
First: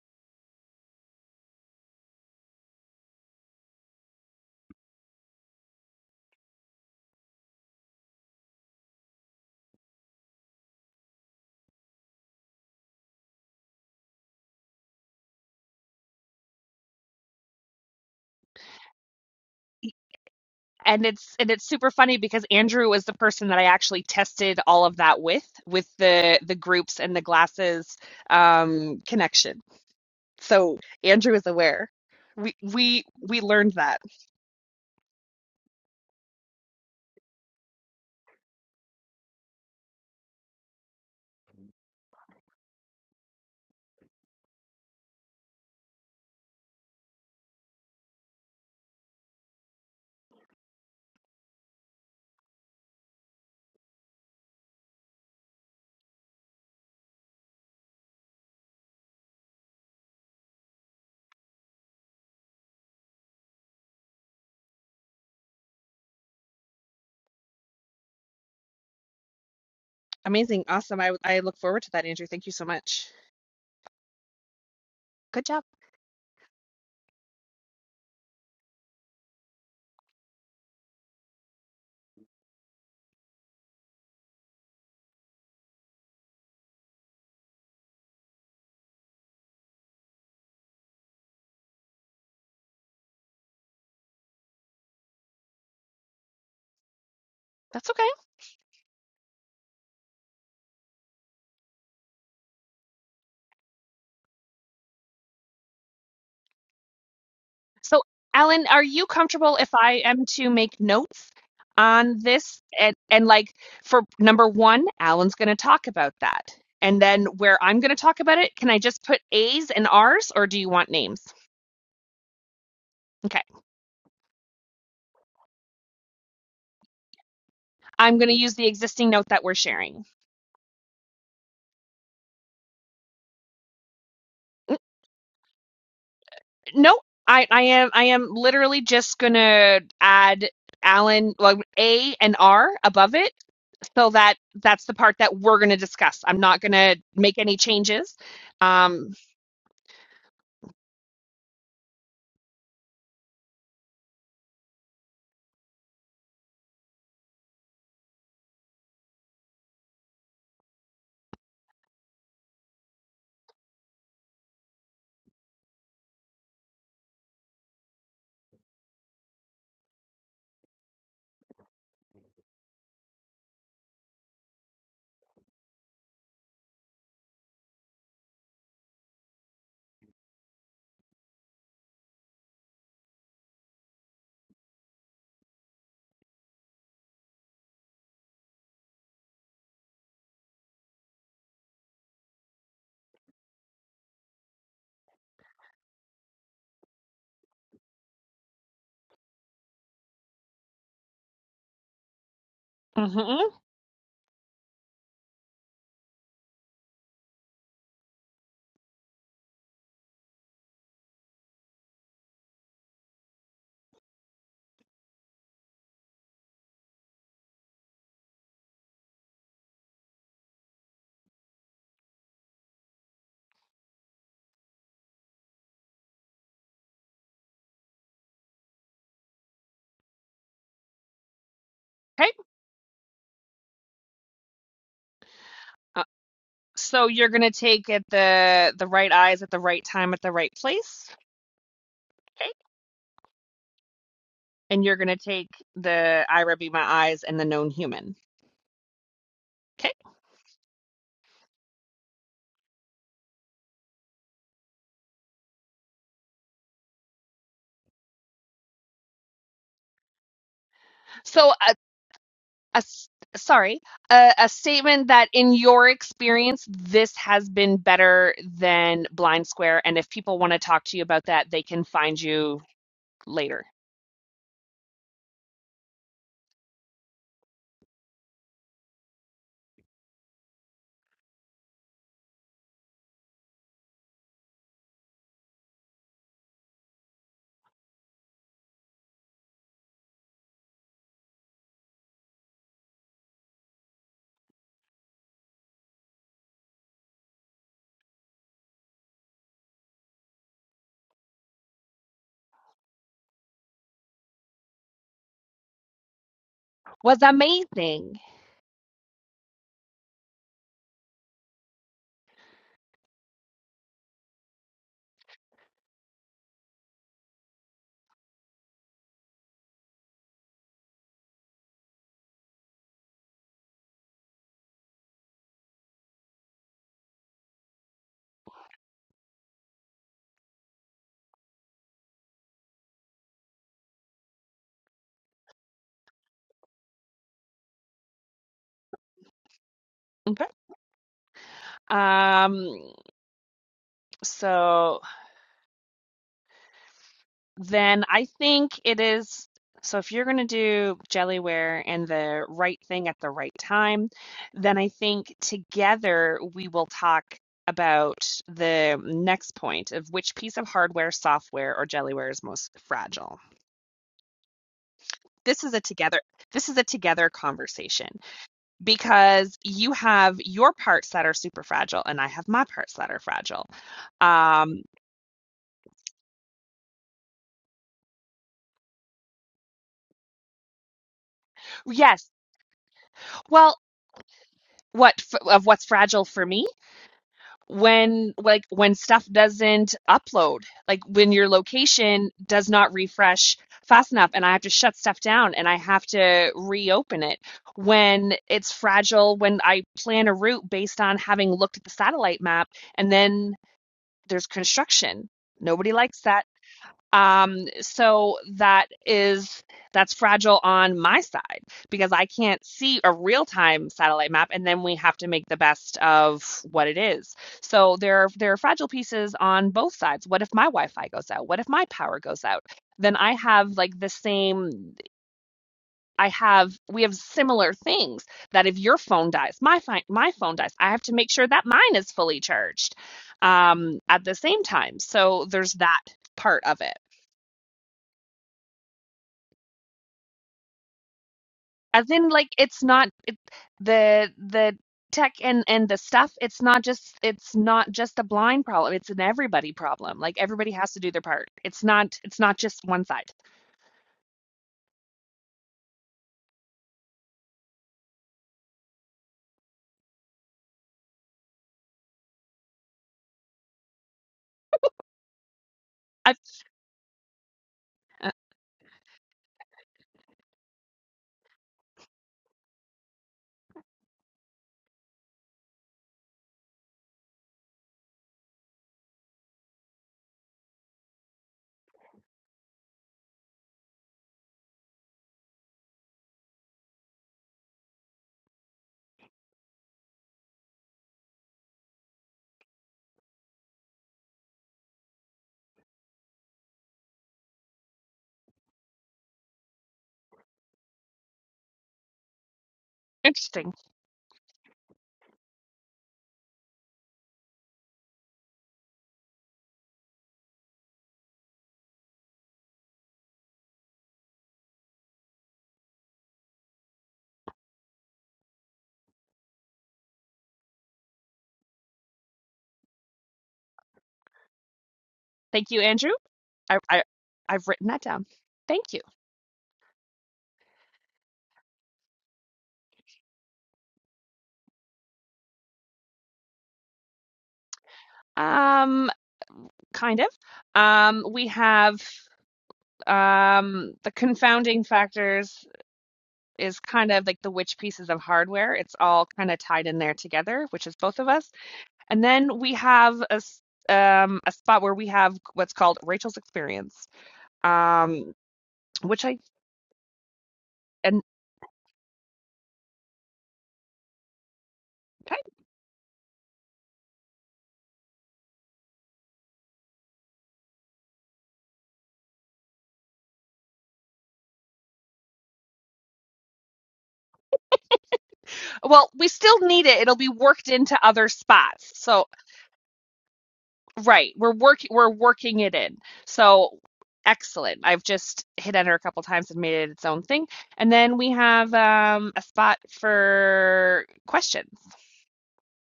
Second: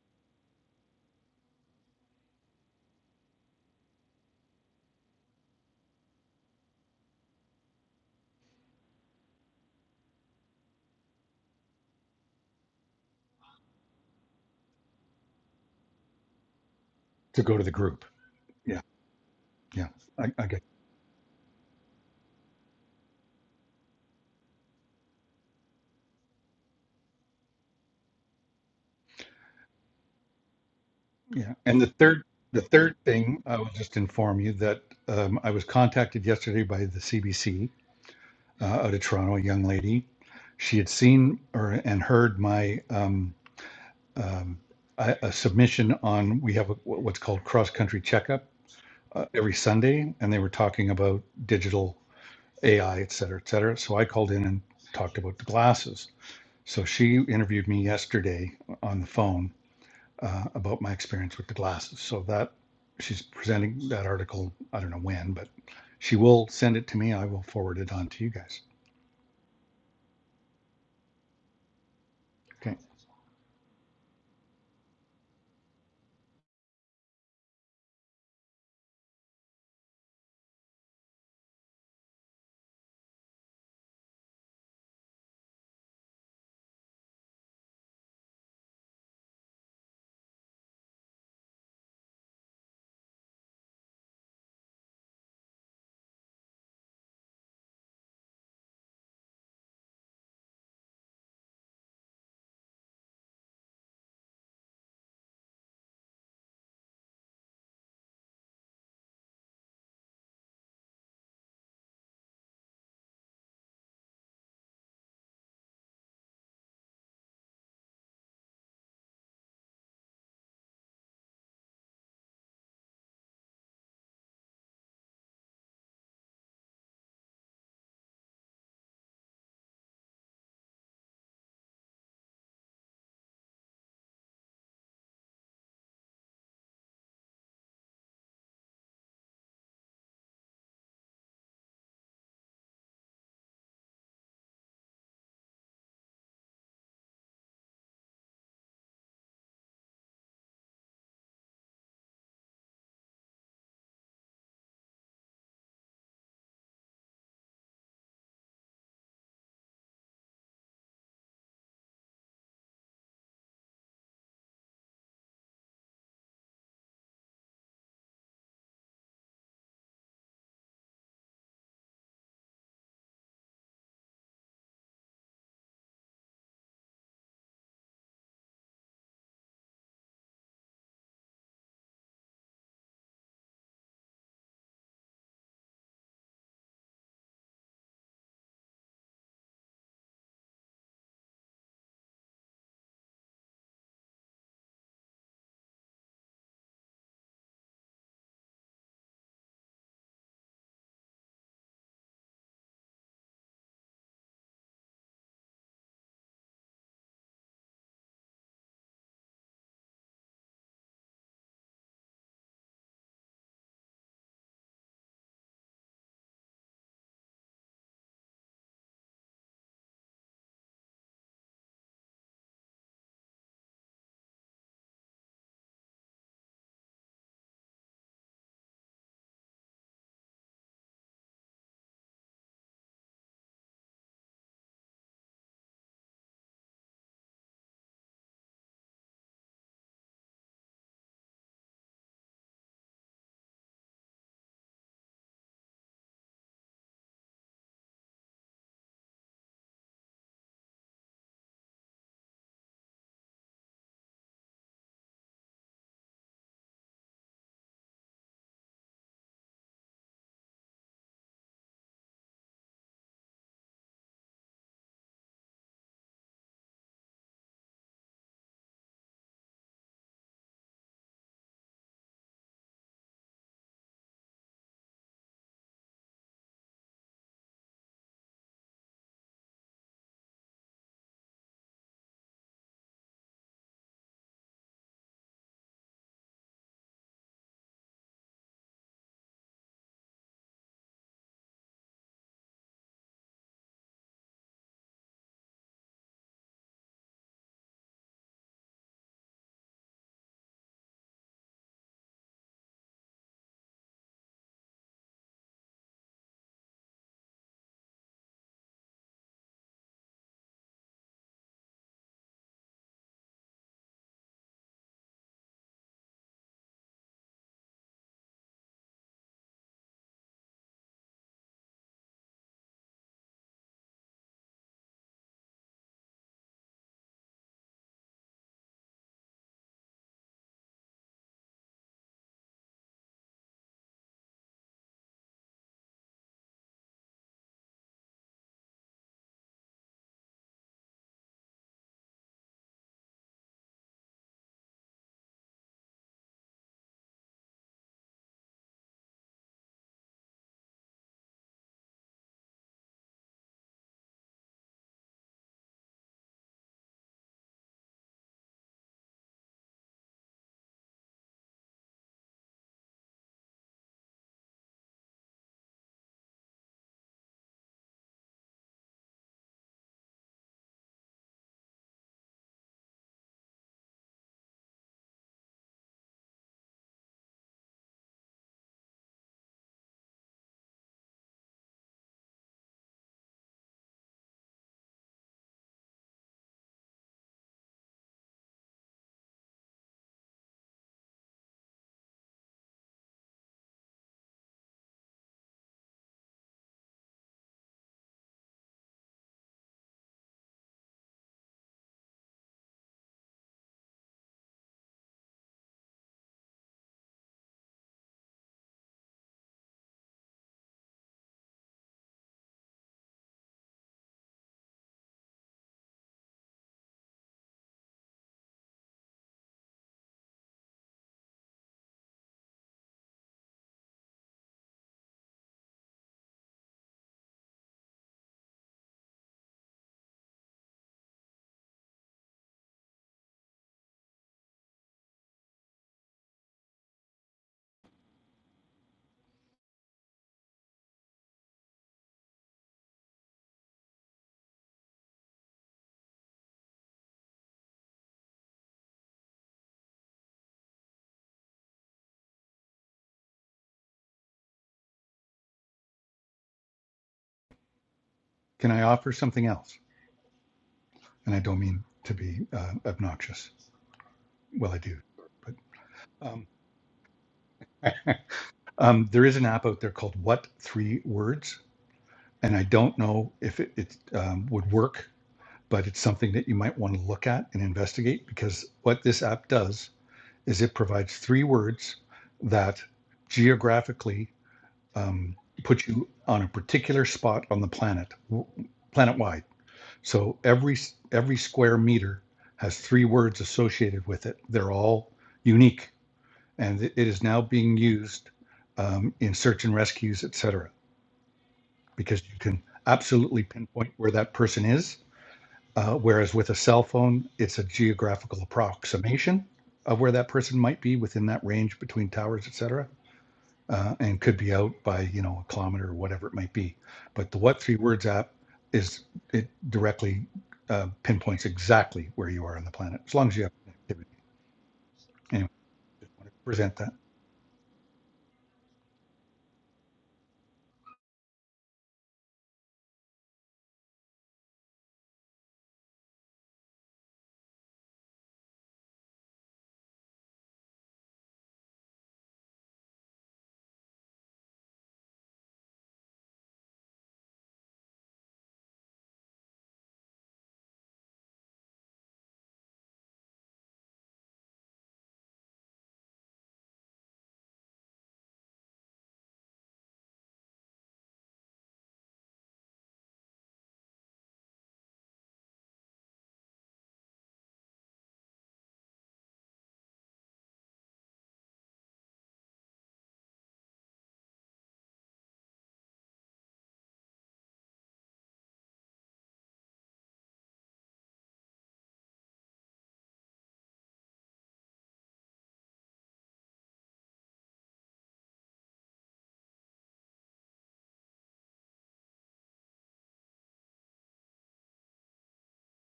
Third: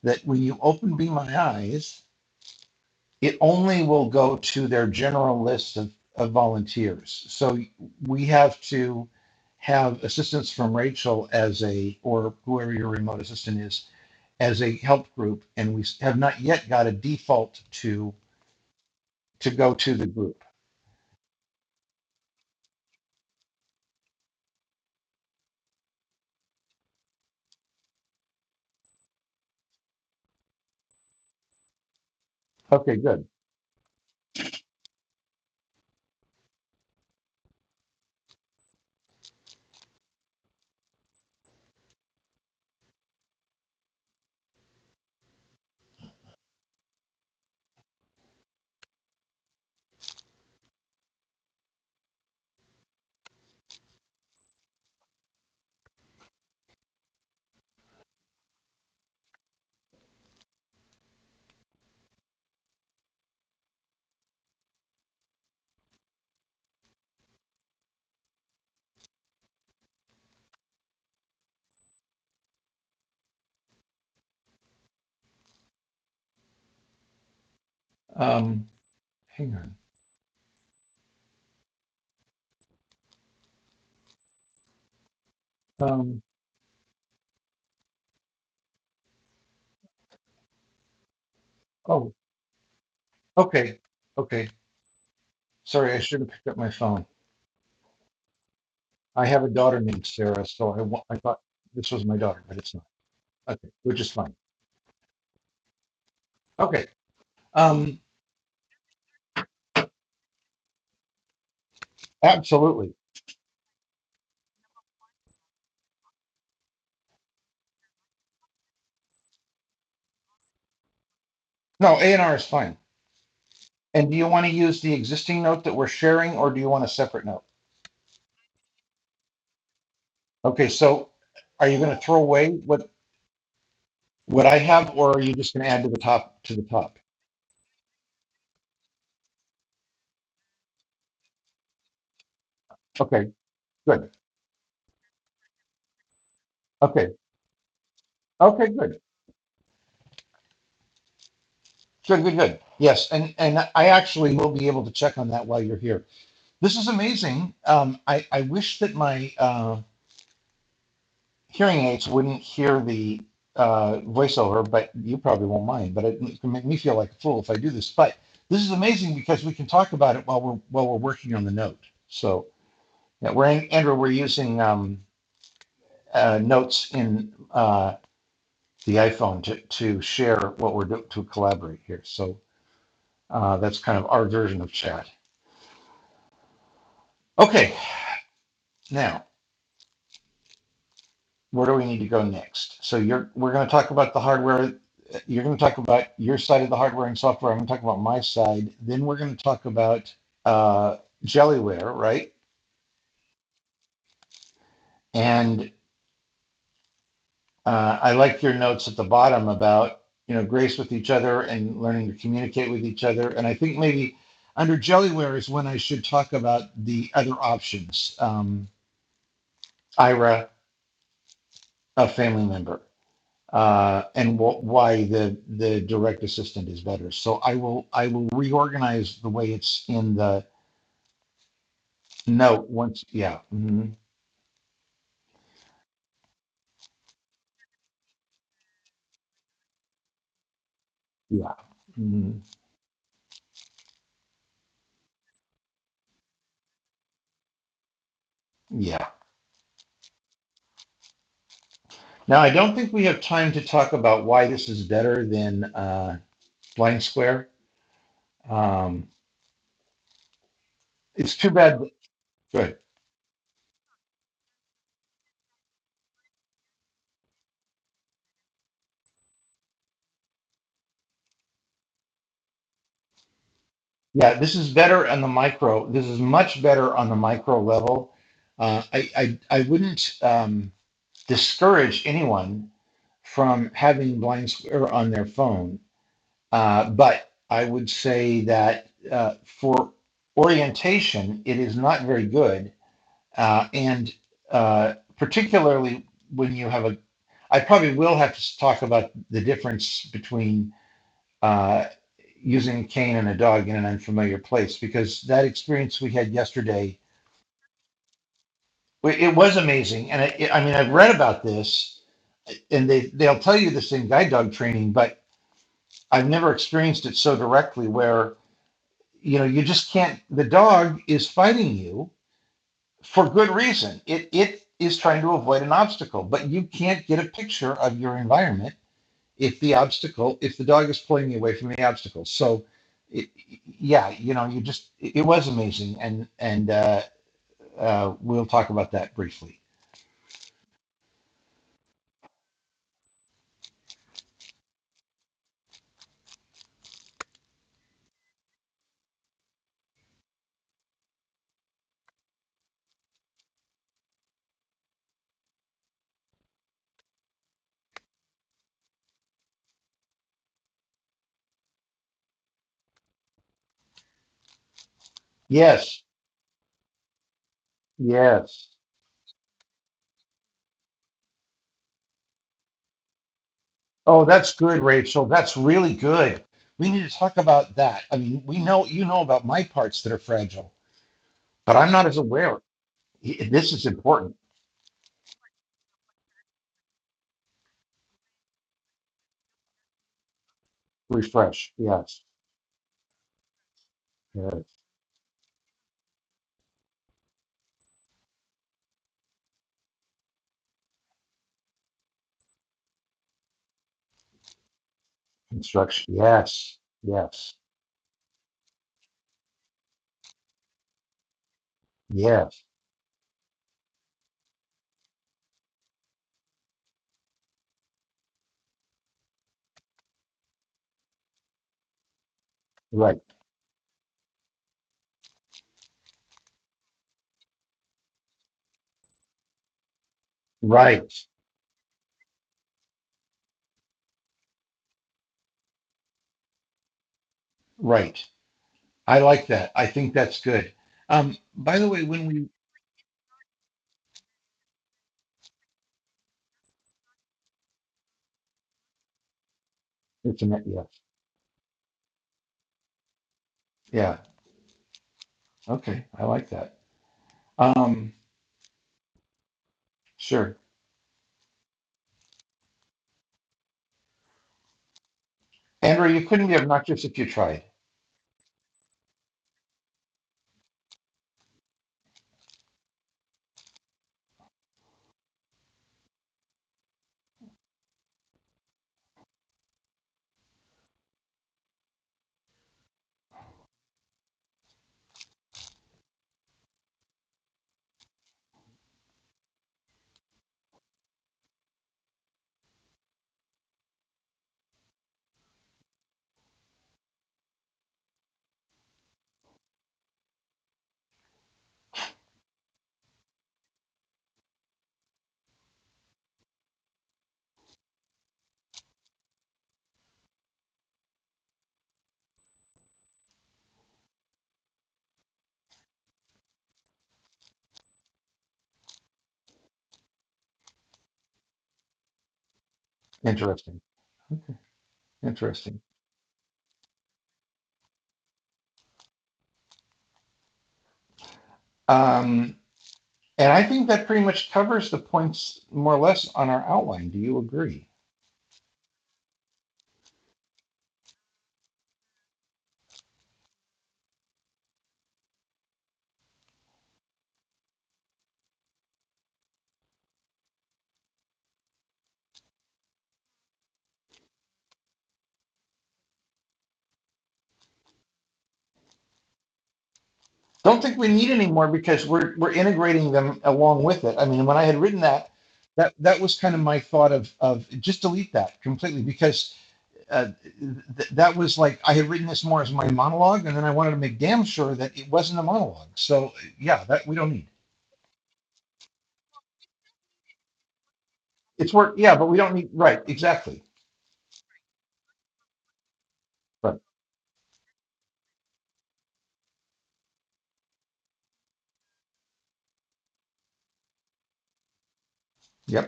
B: that when you open be my eyes. it only will go to their general list of, of volunteers. So we have to have assistance from Rachel as a, or whoever your remote assistant is, as a help group. And we have not yet got a
C: to go
B: default
C: to the group.
B: to,
C: Yeah,
B: to go
C: yeah,
B: to the
C: I,
B: group.
C: I get.
A: And it's and it's super funny because Andrew was the person that I actually tested all of that with, with the the groups and the glasses um, connection. So Andrew is
C: Yeah, and the
A: aware.
C: third,
A: We
C: the third
B: Okay,
A: we
B: good.
A: we
C: thing, I will
A: learned that.
C: just inform you that um, I was contacted yesterday by the CBC uh, out of Toronto, a young lady. She had seen or and heard my um, um, a, a submission on we have a, what's called cross country checkup uh, every Sunday, and they were talking about digital AI, et cetera, et cetera. So I called in and talked about the glasses. So she interviewed me yesterday on the phone uh, about my experience with the glasses. So that she's presenting that article. I don't know when, but she will send it to me. I will forward it on to you guys.
A: Amazing. Awesome. I, I look forward to that, Andrew. Thank you so
C: Okay.
A: much. Good job.
B: Um, hang on. Um, oh, okay. Okay. Sorry. I should have picked up my phone.
A: That's okay.
B: I have a daughter named Sarah. So I, I thought this was my daughter, but it's not. Okay. Which is fine. Okay. Um,
A: So, Alan, are you comfortable if I am to make notes on this?
B: Absolutely.
A: And, and like for number one, Alan's going to talk about that. And then where I'm going to talk about it, can I just put A's and R's or do you want names?
B: No, A and R is fine.
A: Okay.
B: And do you want to use the existing note that we're sharing or do you want a separate note?
A: I'm going to use the existing note that we're sharing.
B: Okay, so are you going to throw away what, what I
A: N-
B: have or are you just going to add to the top, to the top?
A: No, I, I am I am literally just going to add Alan like A and R above
B: Okay,
A: it so
B: good.
A: that that's the part that we're going to discuss. I'm not going to
B: Okay,
A: make any changes.
B: okay, good.
A: Um,
B: Good, good, good. Yes, and, and I actually will be able to check on that while you're here. This is amazing. Um, I, I wish that my, uh, hearing aids wouldn't hear the uh, voiceover, but you probably won't mind. But it, it can make me feel like a fool if I do this. But this is amazing because we can talk about it while we're while we're working on the note. So yeah, we're in, Andrew. We're using um, uh, notes in uh, the iPhone to to share what we're doing to collaborate here. So uh, that's kind of our version of chat. Okay, now. where do we need to go next? So you're we're going to talk about the hardware. You're going to talk about your side of the hardware and software. I'm going to talk about my side. Then we're going to talk about uh, Jellyware, right?
A: mhm.
B: And uh, I like your notes at the bottom about you know grace with each other and learning to communicate with each other. And I think maybe under Jellyware is when I should talk about the other options. Um, Ira, a family member. uh, and wh- why the the direct assistant is better. So I will I will reorganize the way it's in the
A: Okay.
B: note once. Yeah, mhm,
A: Uh, so you're gonna take at the the right eyes at the right time at the right place.
B: yeah, mhm,
A: Okay. And you're gonna take the Ira be my eyes and the known human.
B: yeah.
A: Okay.
B: Now I don't think we have time to talk about why this is better than uh, Blind Square. Um, it's too
A: So a,
B: bad.
A: a
B: Good.
A: s- sorry, a, a statement that in your experience this has been better than Blind Square, and if people want to talk to you about that, they can find you later.
B: Yeah, this is better on the micro. This is much better on the micro level. Uh, I, I I wouldn't um, discourage anyone from having Blind Square on their phone Uh, but I would say that uh, for orientation, it is not very good. Uh, and uh, particularly when you have a, I probably will have to talk about the difference between uh, using a cane and a dog in an unfamiliar place because that experience we had yesterday,
A: Was amazing.
B: it was amazing. And it, it, I mean, I've read about this and they, they'll tell you this in guide dog training, but I've never experienced it so directly where you know you just can't the dog is fighting you for good reason it it is trying to avoid an obstacle but you can't get a picture of your environment if the obstacle if the dog is pulling you away from the obstacle so it, yeah you know you just it, it was amazing and and uh, uh, we'll talk about that briefly
A: Mhm. Um, so Then I think it is. So if you're going to do jellyware and the right thing at the right time, then I think together we will talk about the next point of which piece of hardware, software, or jellyware is most fragile. This is a
B: yes
A: together this is a together conversation
B: yes
A: because you have your parts that are super fragile and I have my parts that are fragile.
B: oh that's good
A: Um,
B: rachel that's really good we need to talk about that i mean we know you know about my parts that are fragile but i'm not as
A: yes.
B: aware he- this
A: Well,
B: is important.
A: what f- of what's fragile for me? when like when stuff doesn't upload like when your
B: Refresh. Yes.
A: location does not refresh fast enough and i have
B: Yes.
A: to shut stuff down and i have to reopen it when it's fragile when i plan a route based on having looked at the satellite map and then there's construction nobody
B: Construction.
A: likes that
B: Yes. Yes.
A: um, so that is that's fragile on my side because I can't
B: Yes.
A: see a real-time satellite map, and then we have to make the best of what it is. So there are there are fragile pieces on both sides. What if my Wi-Fi goes out? What if my power goes out? Then
B: Right.
A: I have like the same. I have we have similar things that if your phone dies, my fi- my phone dies. I have to
B: Right.
A: make sure that mine is fully charged um, at the same time. So there's that part of it.
B: Right. I like that. I think that's good. Um, by the way,
A: as
B: when
A: in
B: we
A: like it's not it, the the tech and and the stuff it's not just it's not just a blind problem it's an everybody problem like
B: it's a net
A: everybody
B: yes.
A: has to do their part it's not it's not just one side
B: Yeah. Okay. I like that. Um,
C: Can I offer something else?
B: sure.
C: And I don't mean to be uh, obnoxious. Well, I do, but
B: Andrew, you
A: I,
C: um,
B: couldn't be obnoxious if you tried.
C: [laughs]
A: uh,
C: um, there is an app out there called What Three Words, and I don't know if it, it um, would work, but it's something that you might want to look at and investigate because what this app does is it provides three words that geographically um, put you on a particular spot on the planet, planet wide So every every square meter has three words associated with it. They're all unique, and it is now being used um, in search and rescues, et cetera, because you can absolutely
A: interesting
C: pinpoint where that person is. Uh, whereas with a cell phone, it's a geographical approximation of where that person might be within that range between towers, et cetera uh, and could be out by you know a kilometer or whatever it might be. But the What Three Words app is it directly uh, pinpoints exactly where you are on the planet as long as you have
B: Interesting.
C: connectivity. Anyway,
A: thank
B: Interesting.
A: you andrew
C: I want to present
A: I,
C: that.
A: I i've written that down thank you
B: Um, and I think that pretty much covers the points more or less on our outline. Do you agree?
A: um kind of um we have um the confounding factors is kind of like the which pieces of hardware it's all kind of tied in there together which is both of us And then we have a um, a spot where we have what's called Rachel's experience, um, which I
B: Don't think we
A: and
B: need anymore because we're we're integrating them along with it. I mean, when I had written that,
A: okay.
B: that that was kind of my thought of of just delete that completely because uh, th- that was like I had written this more as my monologue, and then I wanted to make damn sure that it wasn't a monologue. So yeah, that we don't need.
A: well, we still need it. It'll be worked into other
B: It's
A: spots.
B: work. Yeah,
A: So
B: but we don't need. Right, exactly.
A: right, we're working we're working it in. So
B: Right.
A: excellent. I've just hit enter a couple times and made it its own thing. And then we have um, a spot for questions.
B: Yep.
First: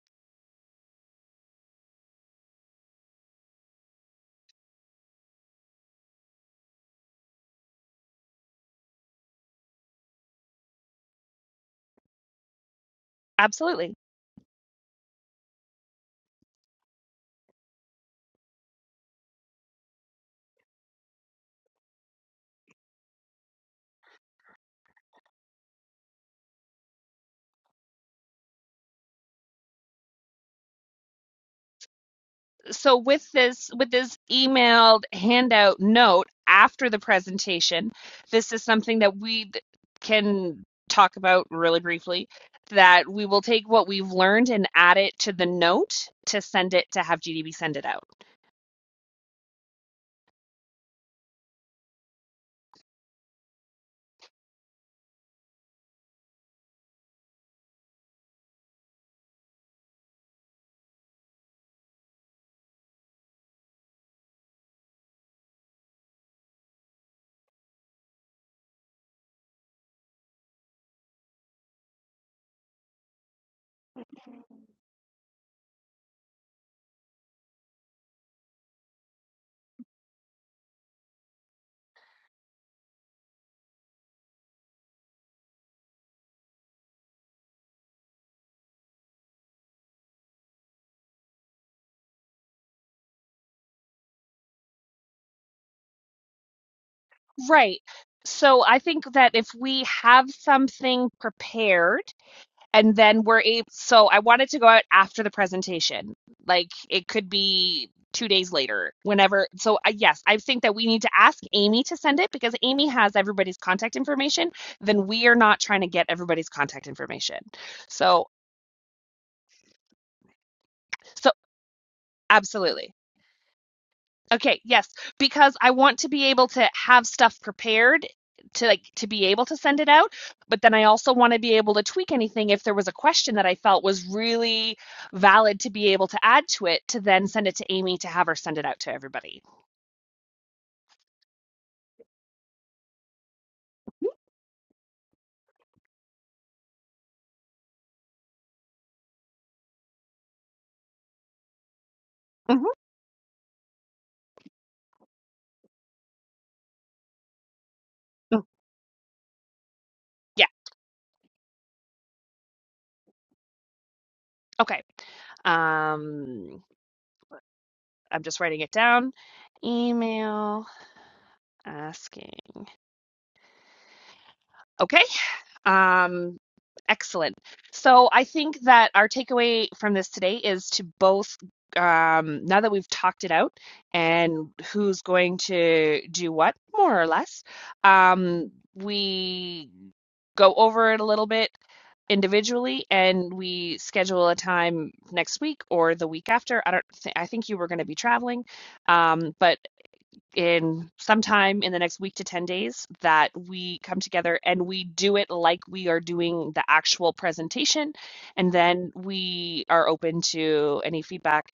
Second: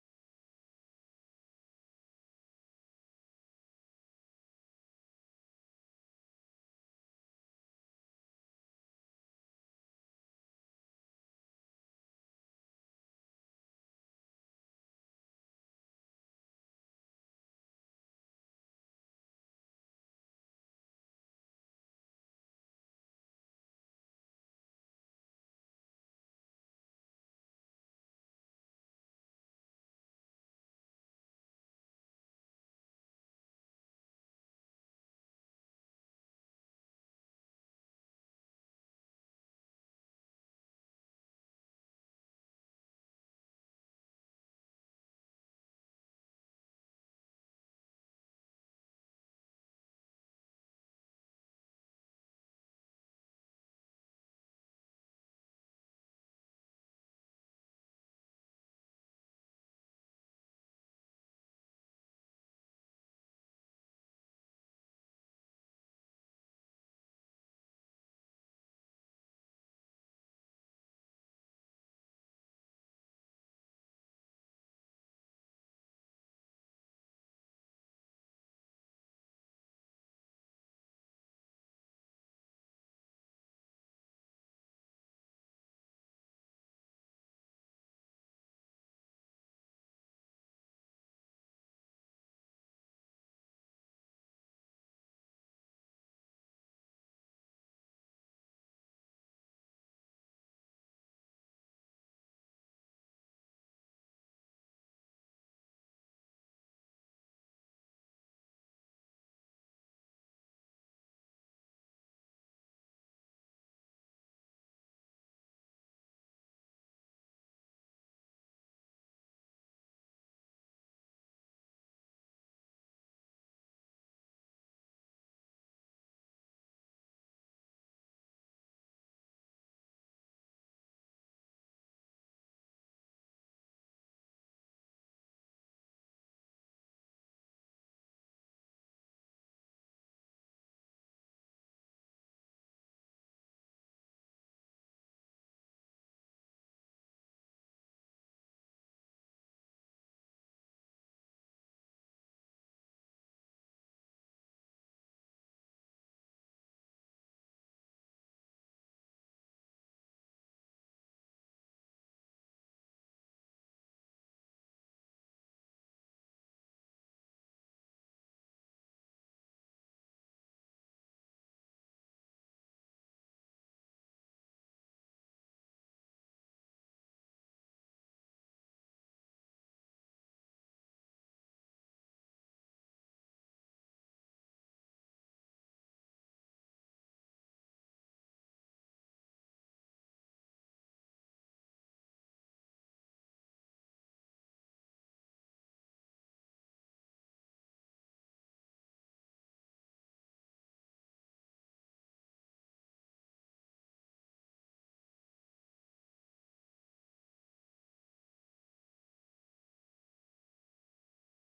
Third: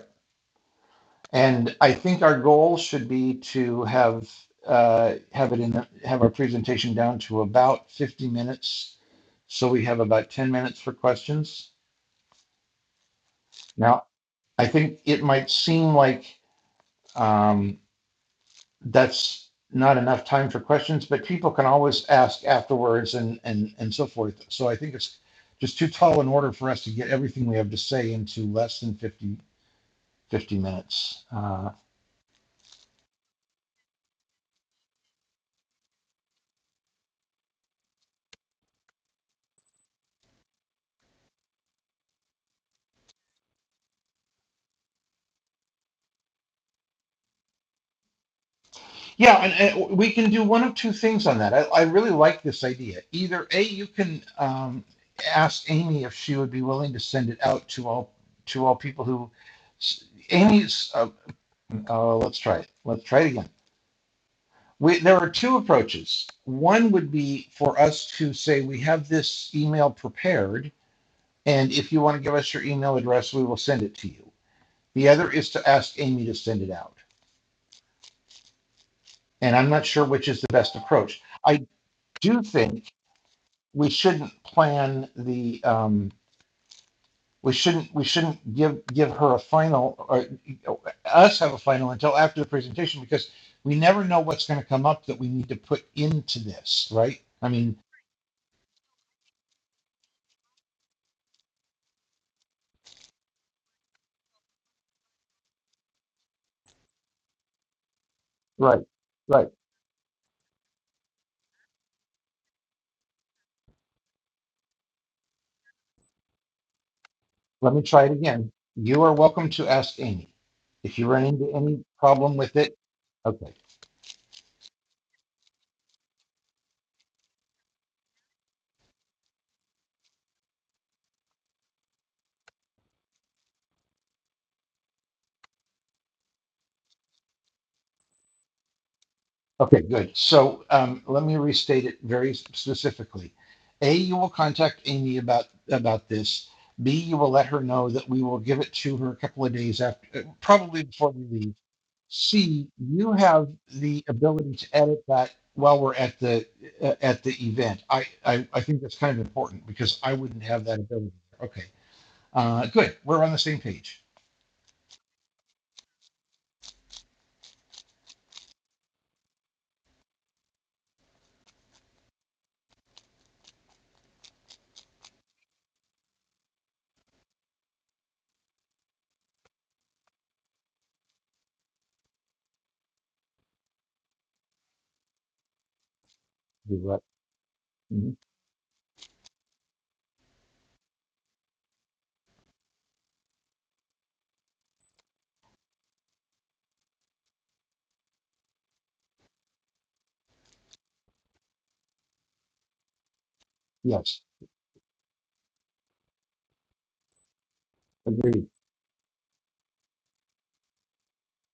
B: And I think our goal should be to have uh, have it in the, have our presentation down to about 50 minutes. So we have about 10 minutes for questions.
A: Absolutely.
B: Now, I think it might seem like um, that's not enough time for questions, but people can always ask afterwards and, and, and so forth. So I think it's just too tall an order for us to get everything we have to say into less than 50, 50 minutes. Uh,
A: So with this with this emailed handout note after the presentation, this is something that we d- can talk about really briefly that we will take what we've learned and add it to the note to send it to have GDB send it out.
B: Yeah, and, and we can do one of two things on that. I, I really like this idea. Either A, you can um, ask Amy if she would be willing to send it out to all to all people who. Amy's. Uh, uh, let's try it. Let's try it again. We, there are two approaches. One would be for us to say we have this email prepared, and if you want to give us your email address, we will send it to you. The other is to ask Amy to send it out, and I'm not sure which is the best approach. I do think we shouldn't plan the um, we shouldn't we shouldn't give give her a final or us have a final until after the presentation because we never know what's going to come up that we need to put into this right i mean
A: Right. So I think that if we have something prepared and then we're able so i wanted to go out after the presentation like it could be two days
B: right
A: later whenever
B: right
A: so I yes i think that we need to ask amy to send it because amy has everybody's contact information then we are not trying to get everybody's contact information
B: let me try it
A: so
B: again you are welcome to ask amy if you run
A: so
B: into any problem with it
A: absolutely
B: okay
A: Okay, yes, because I want to be able to have stuff prepared to like to be able to send it out, but then I also want to be able to tweak anything if there was a question that I felt was really valid to be able to add to it to then send it to Amy to have her send it out to everybody.
B: Okay, good. So um, let me restate it very specifically. A, you will contact Amy about about this. B, you will let her know that we will give it to her a couple of days after, uh, probably before we leave.
A: hmm
B: C, you have the ability to edit that while we're at the uh, at the event. I, I I think that's kind of important because I wouldn't
A: Yeah.
B: have that ability. Okay, uh, good. We're on the same page.
A: Okay. Um, I'm just writing it down. Email asking. Okay. Um, excellent. So I think that our takeaway from this today is to both, um, now that we've talked it out and who's going to do what,
B: Do
A: more
B: that.
A: or less,
B: Mhm.
A: um, we go over it a little bit individually and we schedule a time next week or the week after. I don't think, I think you were going to be traveling, um, but in sometime in the next week to 10 days that we come
B: Yes,
A: together and we do it like we are doing the actual presentation
B: agreed.
A: and then we are open to any feedback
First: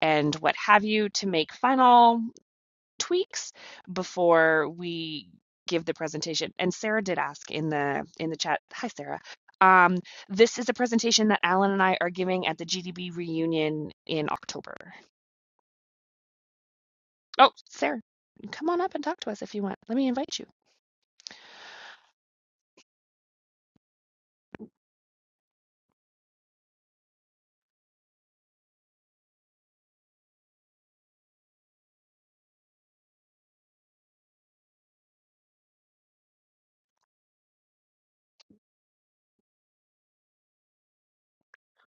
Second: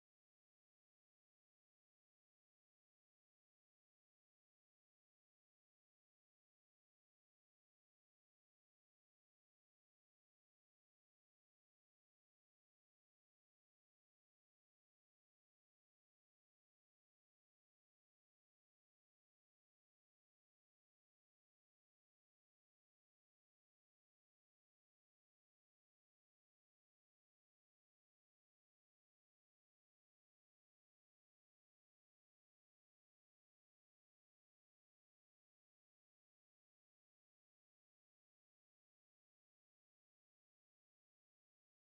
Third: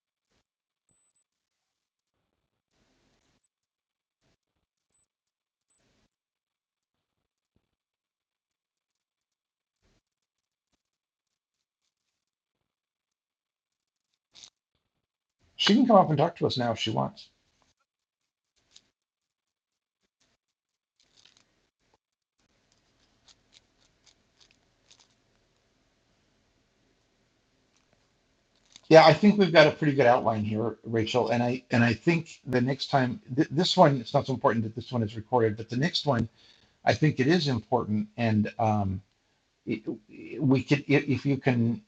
A: and what have you to make final tweaks before we give the presentation and sarah did ask in the in the chat hi sarah um, this is a presentation that alan and i are giving at the gdb reunion in october
B: She can come up and talk to us now if she wants.
A: oh sarah come on up and talk to us if you want let me invite you
B: Yeah, I think we've got a pretty good outline here, Rachel, and I and I think the next time th- this one, it's not so important that this one is recorded, but the next one, I think it is important, and um, it, we could if you can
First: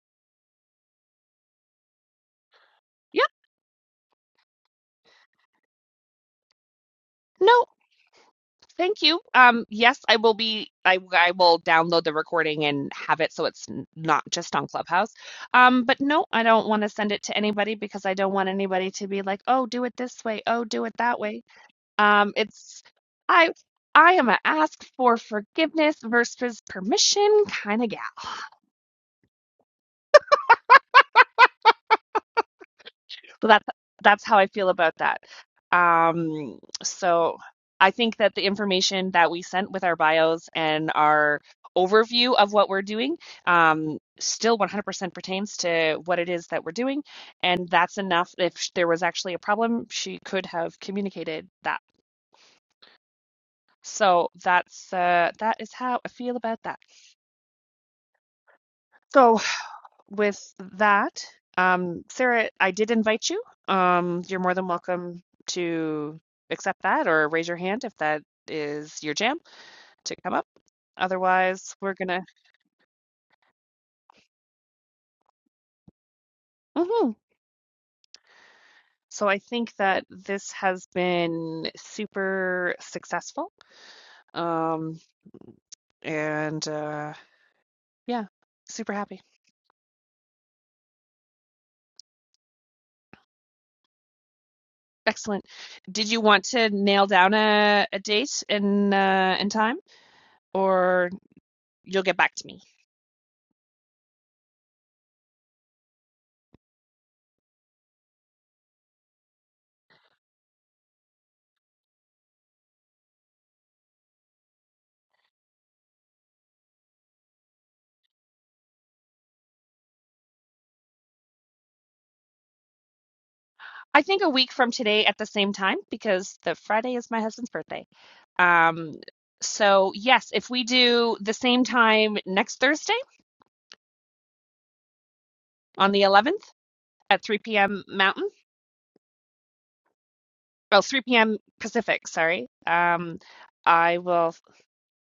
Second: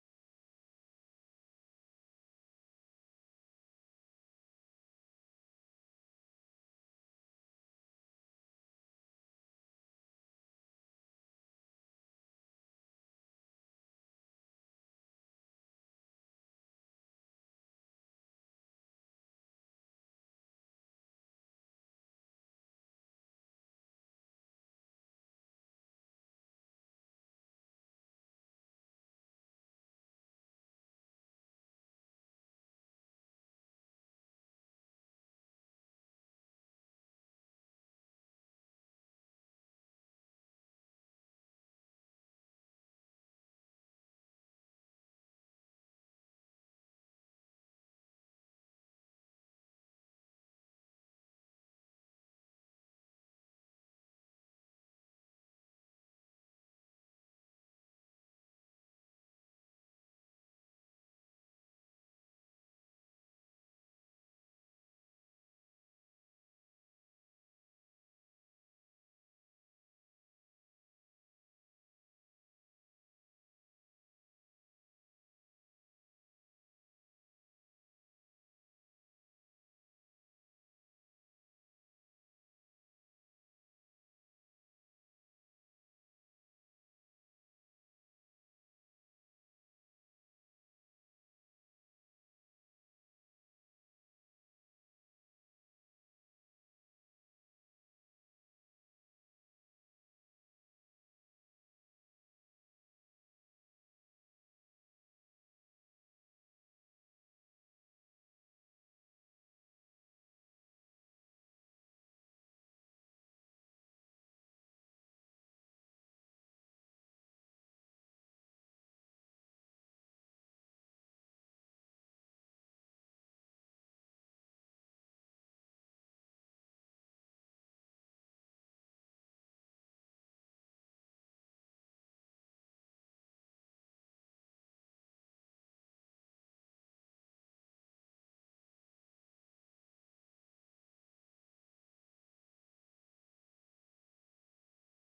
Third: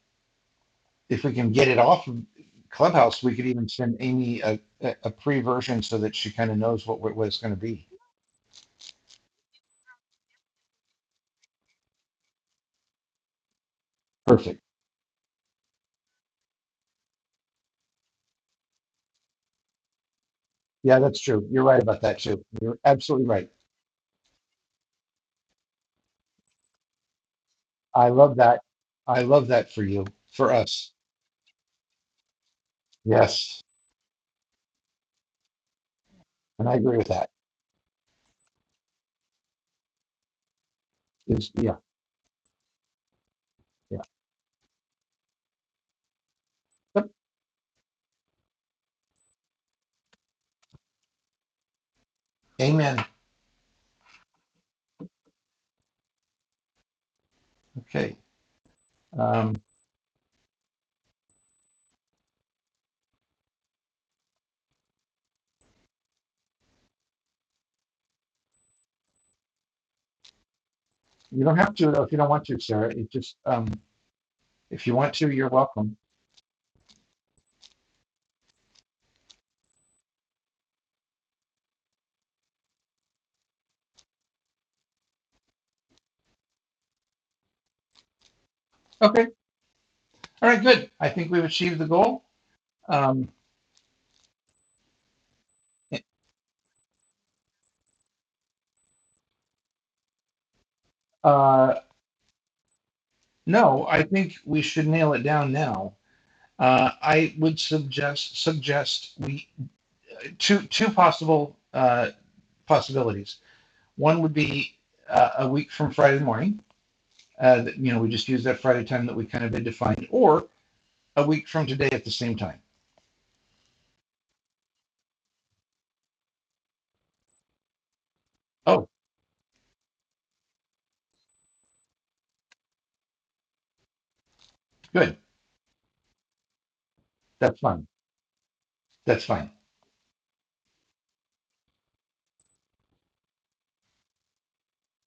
B: if we can get it off of Clubhouse,
A: Yeah,
B: we could even send Amy a, a, a pre version so that she kind of knows what what what it's going to
A: no,
B: be.
A: thank you. Um, yes, I will be. I I will download the recording and have it so it's n- not just
B: Perfect.
A: on Clubhouse. Um, but no, I don't want to send it to anybody because I don't want anybody to be like, "Oh, do it this way. Oh, do it
B: Yeah,
A: that
B: that's
A: way."
B: true. You're right about that
A: Um,
B: too. You're
A: it's
B: absolutely right.
A: I I am a ask for forgiveness versus permission kind of gal.
B: I love that. I love that for you, for us.
A: So
B: Yes,
A: that's that's how I feel about that. Um,
B: and I agree with that.
A: so I think that the information that we sent with our bios and our
B: Is yeah,
A: overview of what we're doing um,
B: yeah.
A: still 100% pertains to what it is that we're doing, and that's enough. If sh- there was actually a problem, she could have communicated that.
B: Amen.
A: So that's uh, that is how I feel about that.
B: Okay.
A: So
B: Um,
A: with that, um, Sarah, I did invite you. Um, you're more than welcome to accept that or raise your hand if that is your jam to come up.
B: you don't have
A: Otherwise,
B: to
A: we're
B: if you
A: gonna.
B: don't want to, Sarah. It just, um, if you want to, you're welcome.
A: Mhm. So I think that this has been super successful. Um, and uh, yeah, super happy.
B: Okay. All right. Good. I think we've achieved the goal. Um,
A: Excellent. Did you want to nail down a, a date and uh, and time, or
B: uh,
A: you'll get back to me?
B: no, I think we should nail it down now. Uh, I would suggest suggest we two two possible uh, possibilities. One would be uh, a week from Friday morning. Uh, that, you know, we just use that Friday time that we kind of had defined, or a week from today at the same time.
A: I think a week from today at the same time because the Friday is my husband's birthday.
B: Oh,
A: Um, so yes, if we do the same time next Thursday
B: good.
A: on the 11th at 3
B: That's fun.
A: p.m. Mountain,
B: That's fine.
A: well, 3 p.m. Pacific, sorry. Um, I will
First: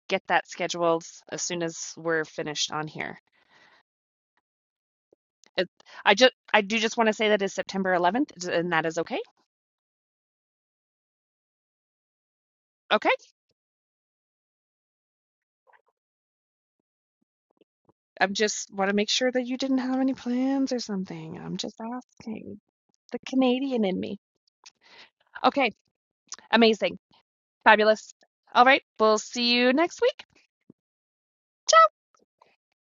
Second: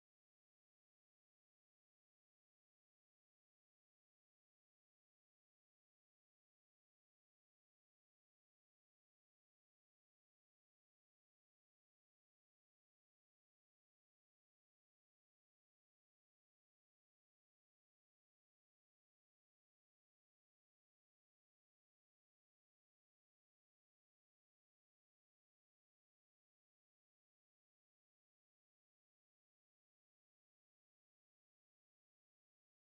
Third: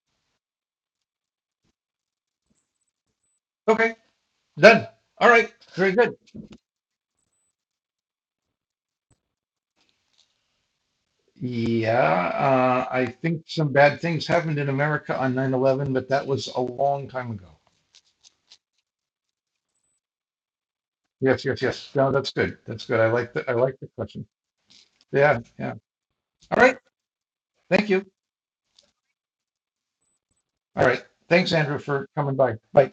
A: get that scheduled as soon as we're finished on here.
B: Okay, done. All right,
A: It,
B: very good.
A: I just I do just want to say that is September 11th and that is okay.
B: Yeah, uh, I
A: Okay.
B: think some bad things happened in America on nine eleven, but that was a long time ago.
A: I'm just want to make sure that you didn't have any plans or something.
B: Yes,
A: I'm
B: yes,
A: just
B: yes. No, that's good.
A: asking.
B: That's good. I
A: The
B: like the I like
A: Canadian
B: the
A: in me.
B: question. Yeah,
A: Okay,
B: yeah. All right.
A: amazing,
B: Thank you.
A: fabulous. All right, we'll see you next week.
B: All right. Thanks, Andrew,
A: Ciao,
B: for coming by. Bye.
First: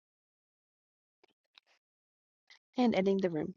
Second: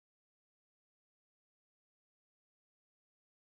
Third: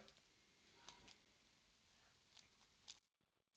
A: and ending the room.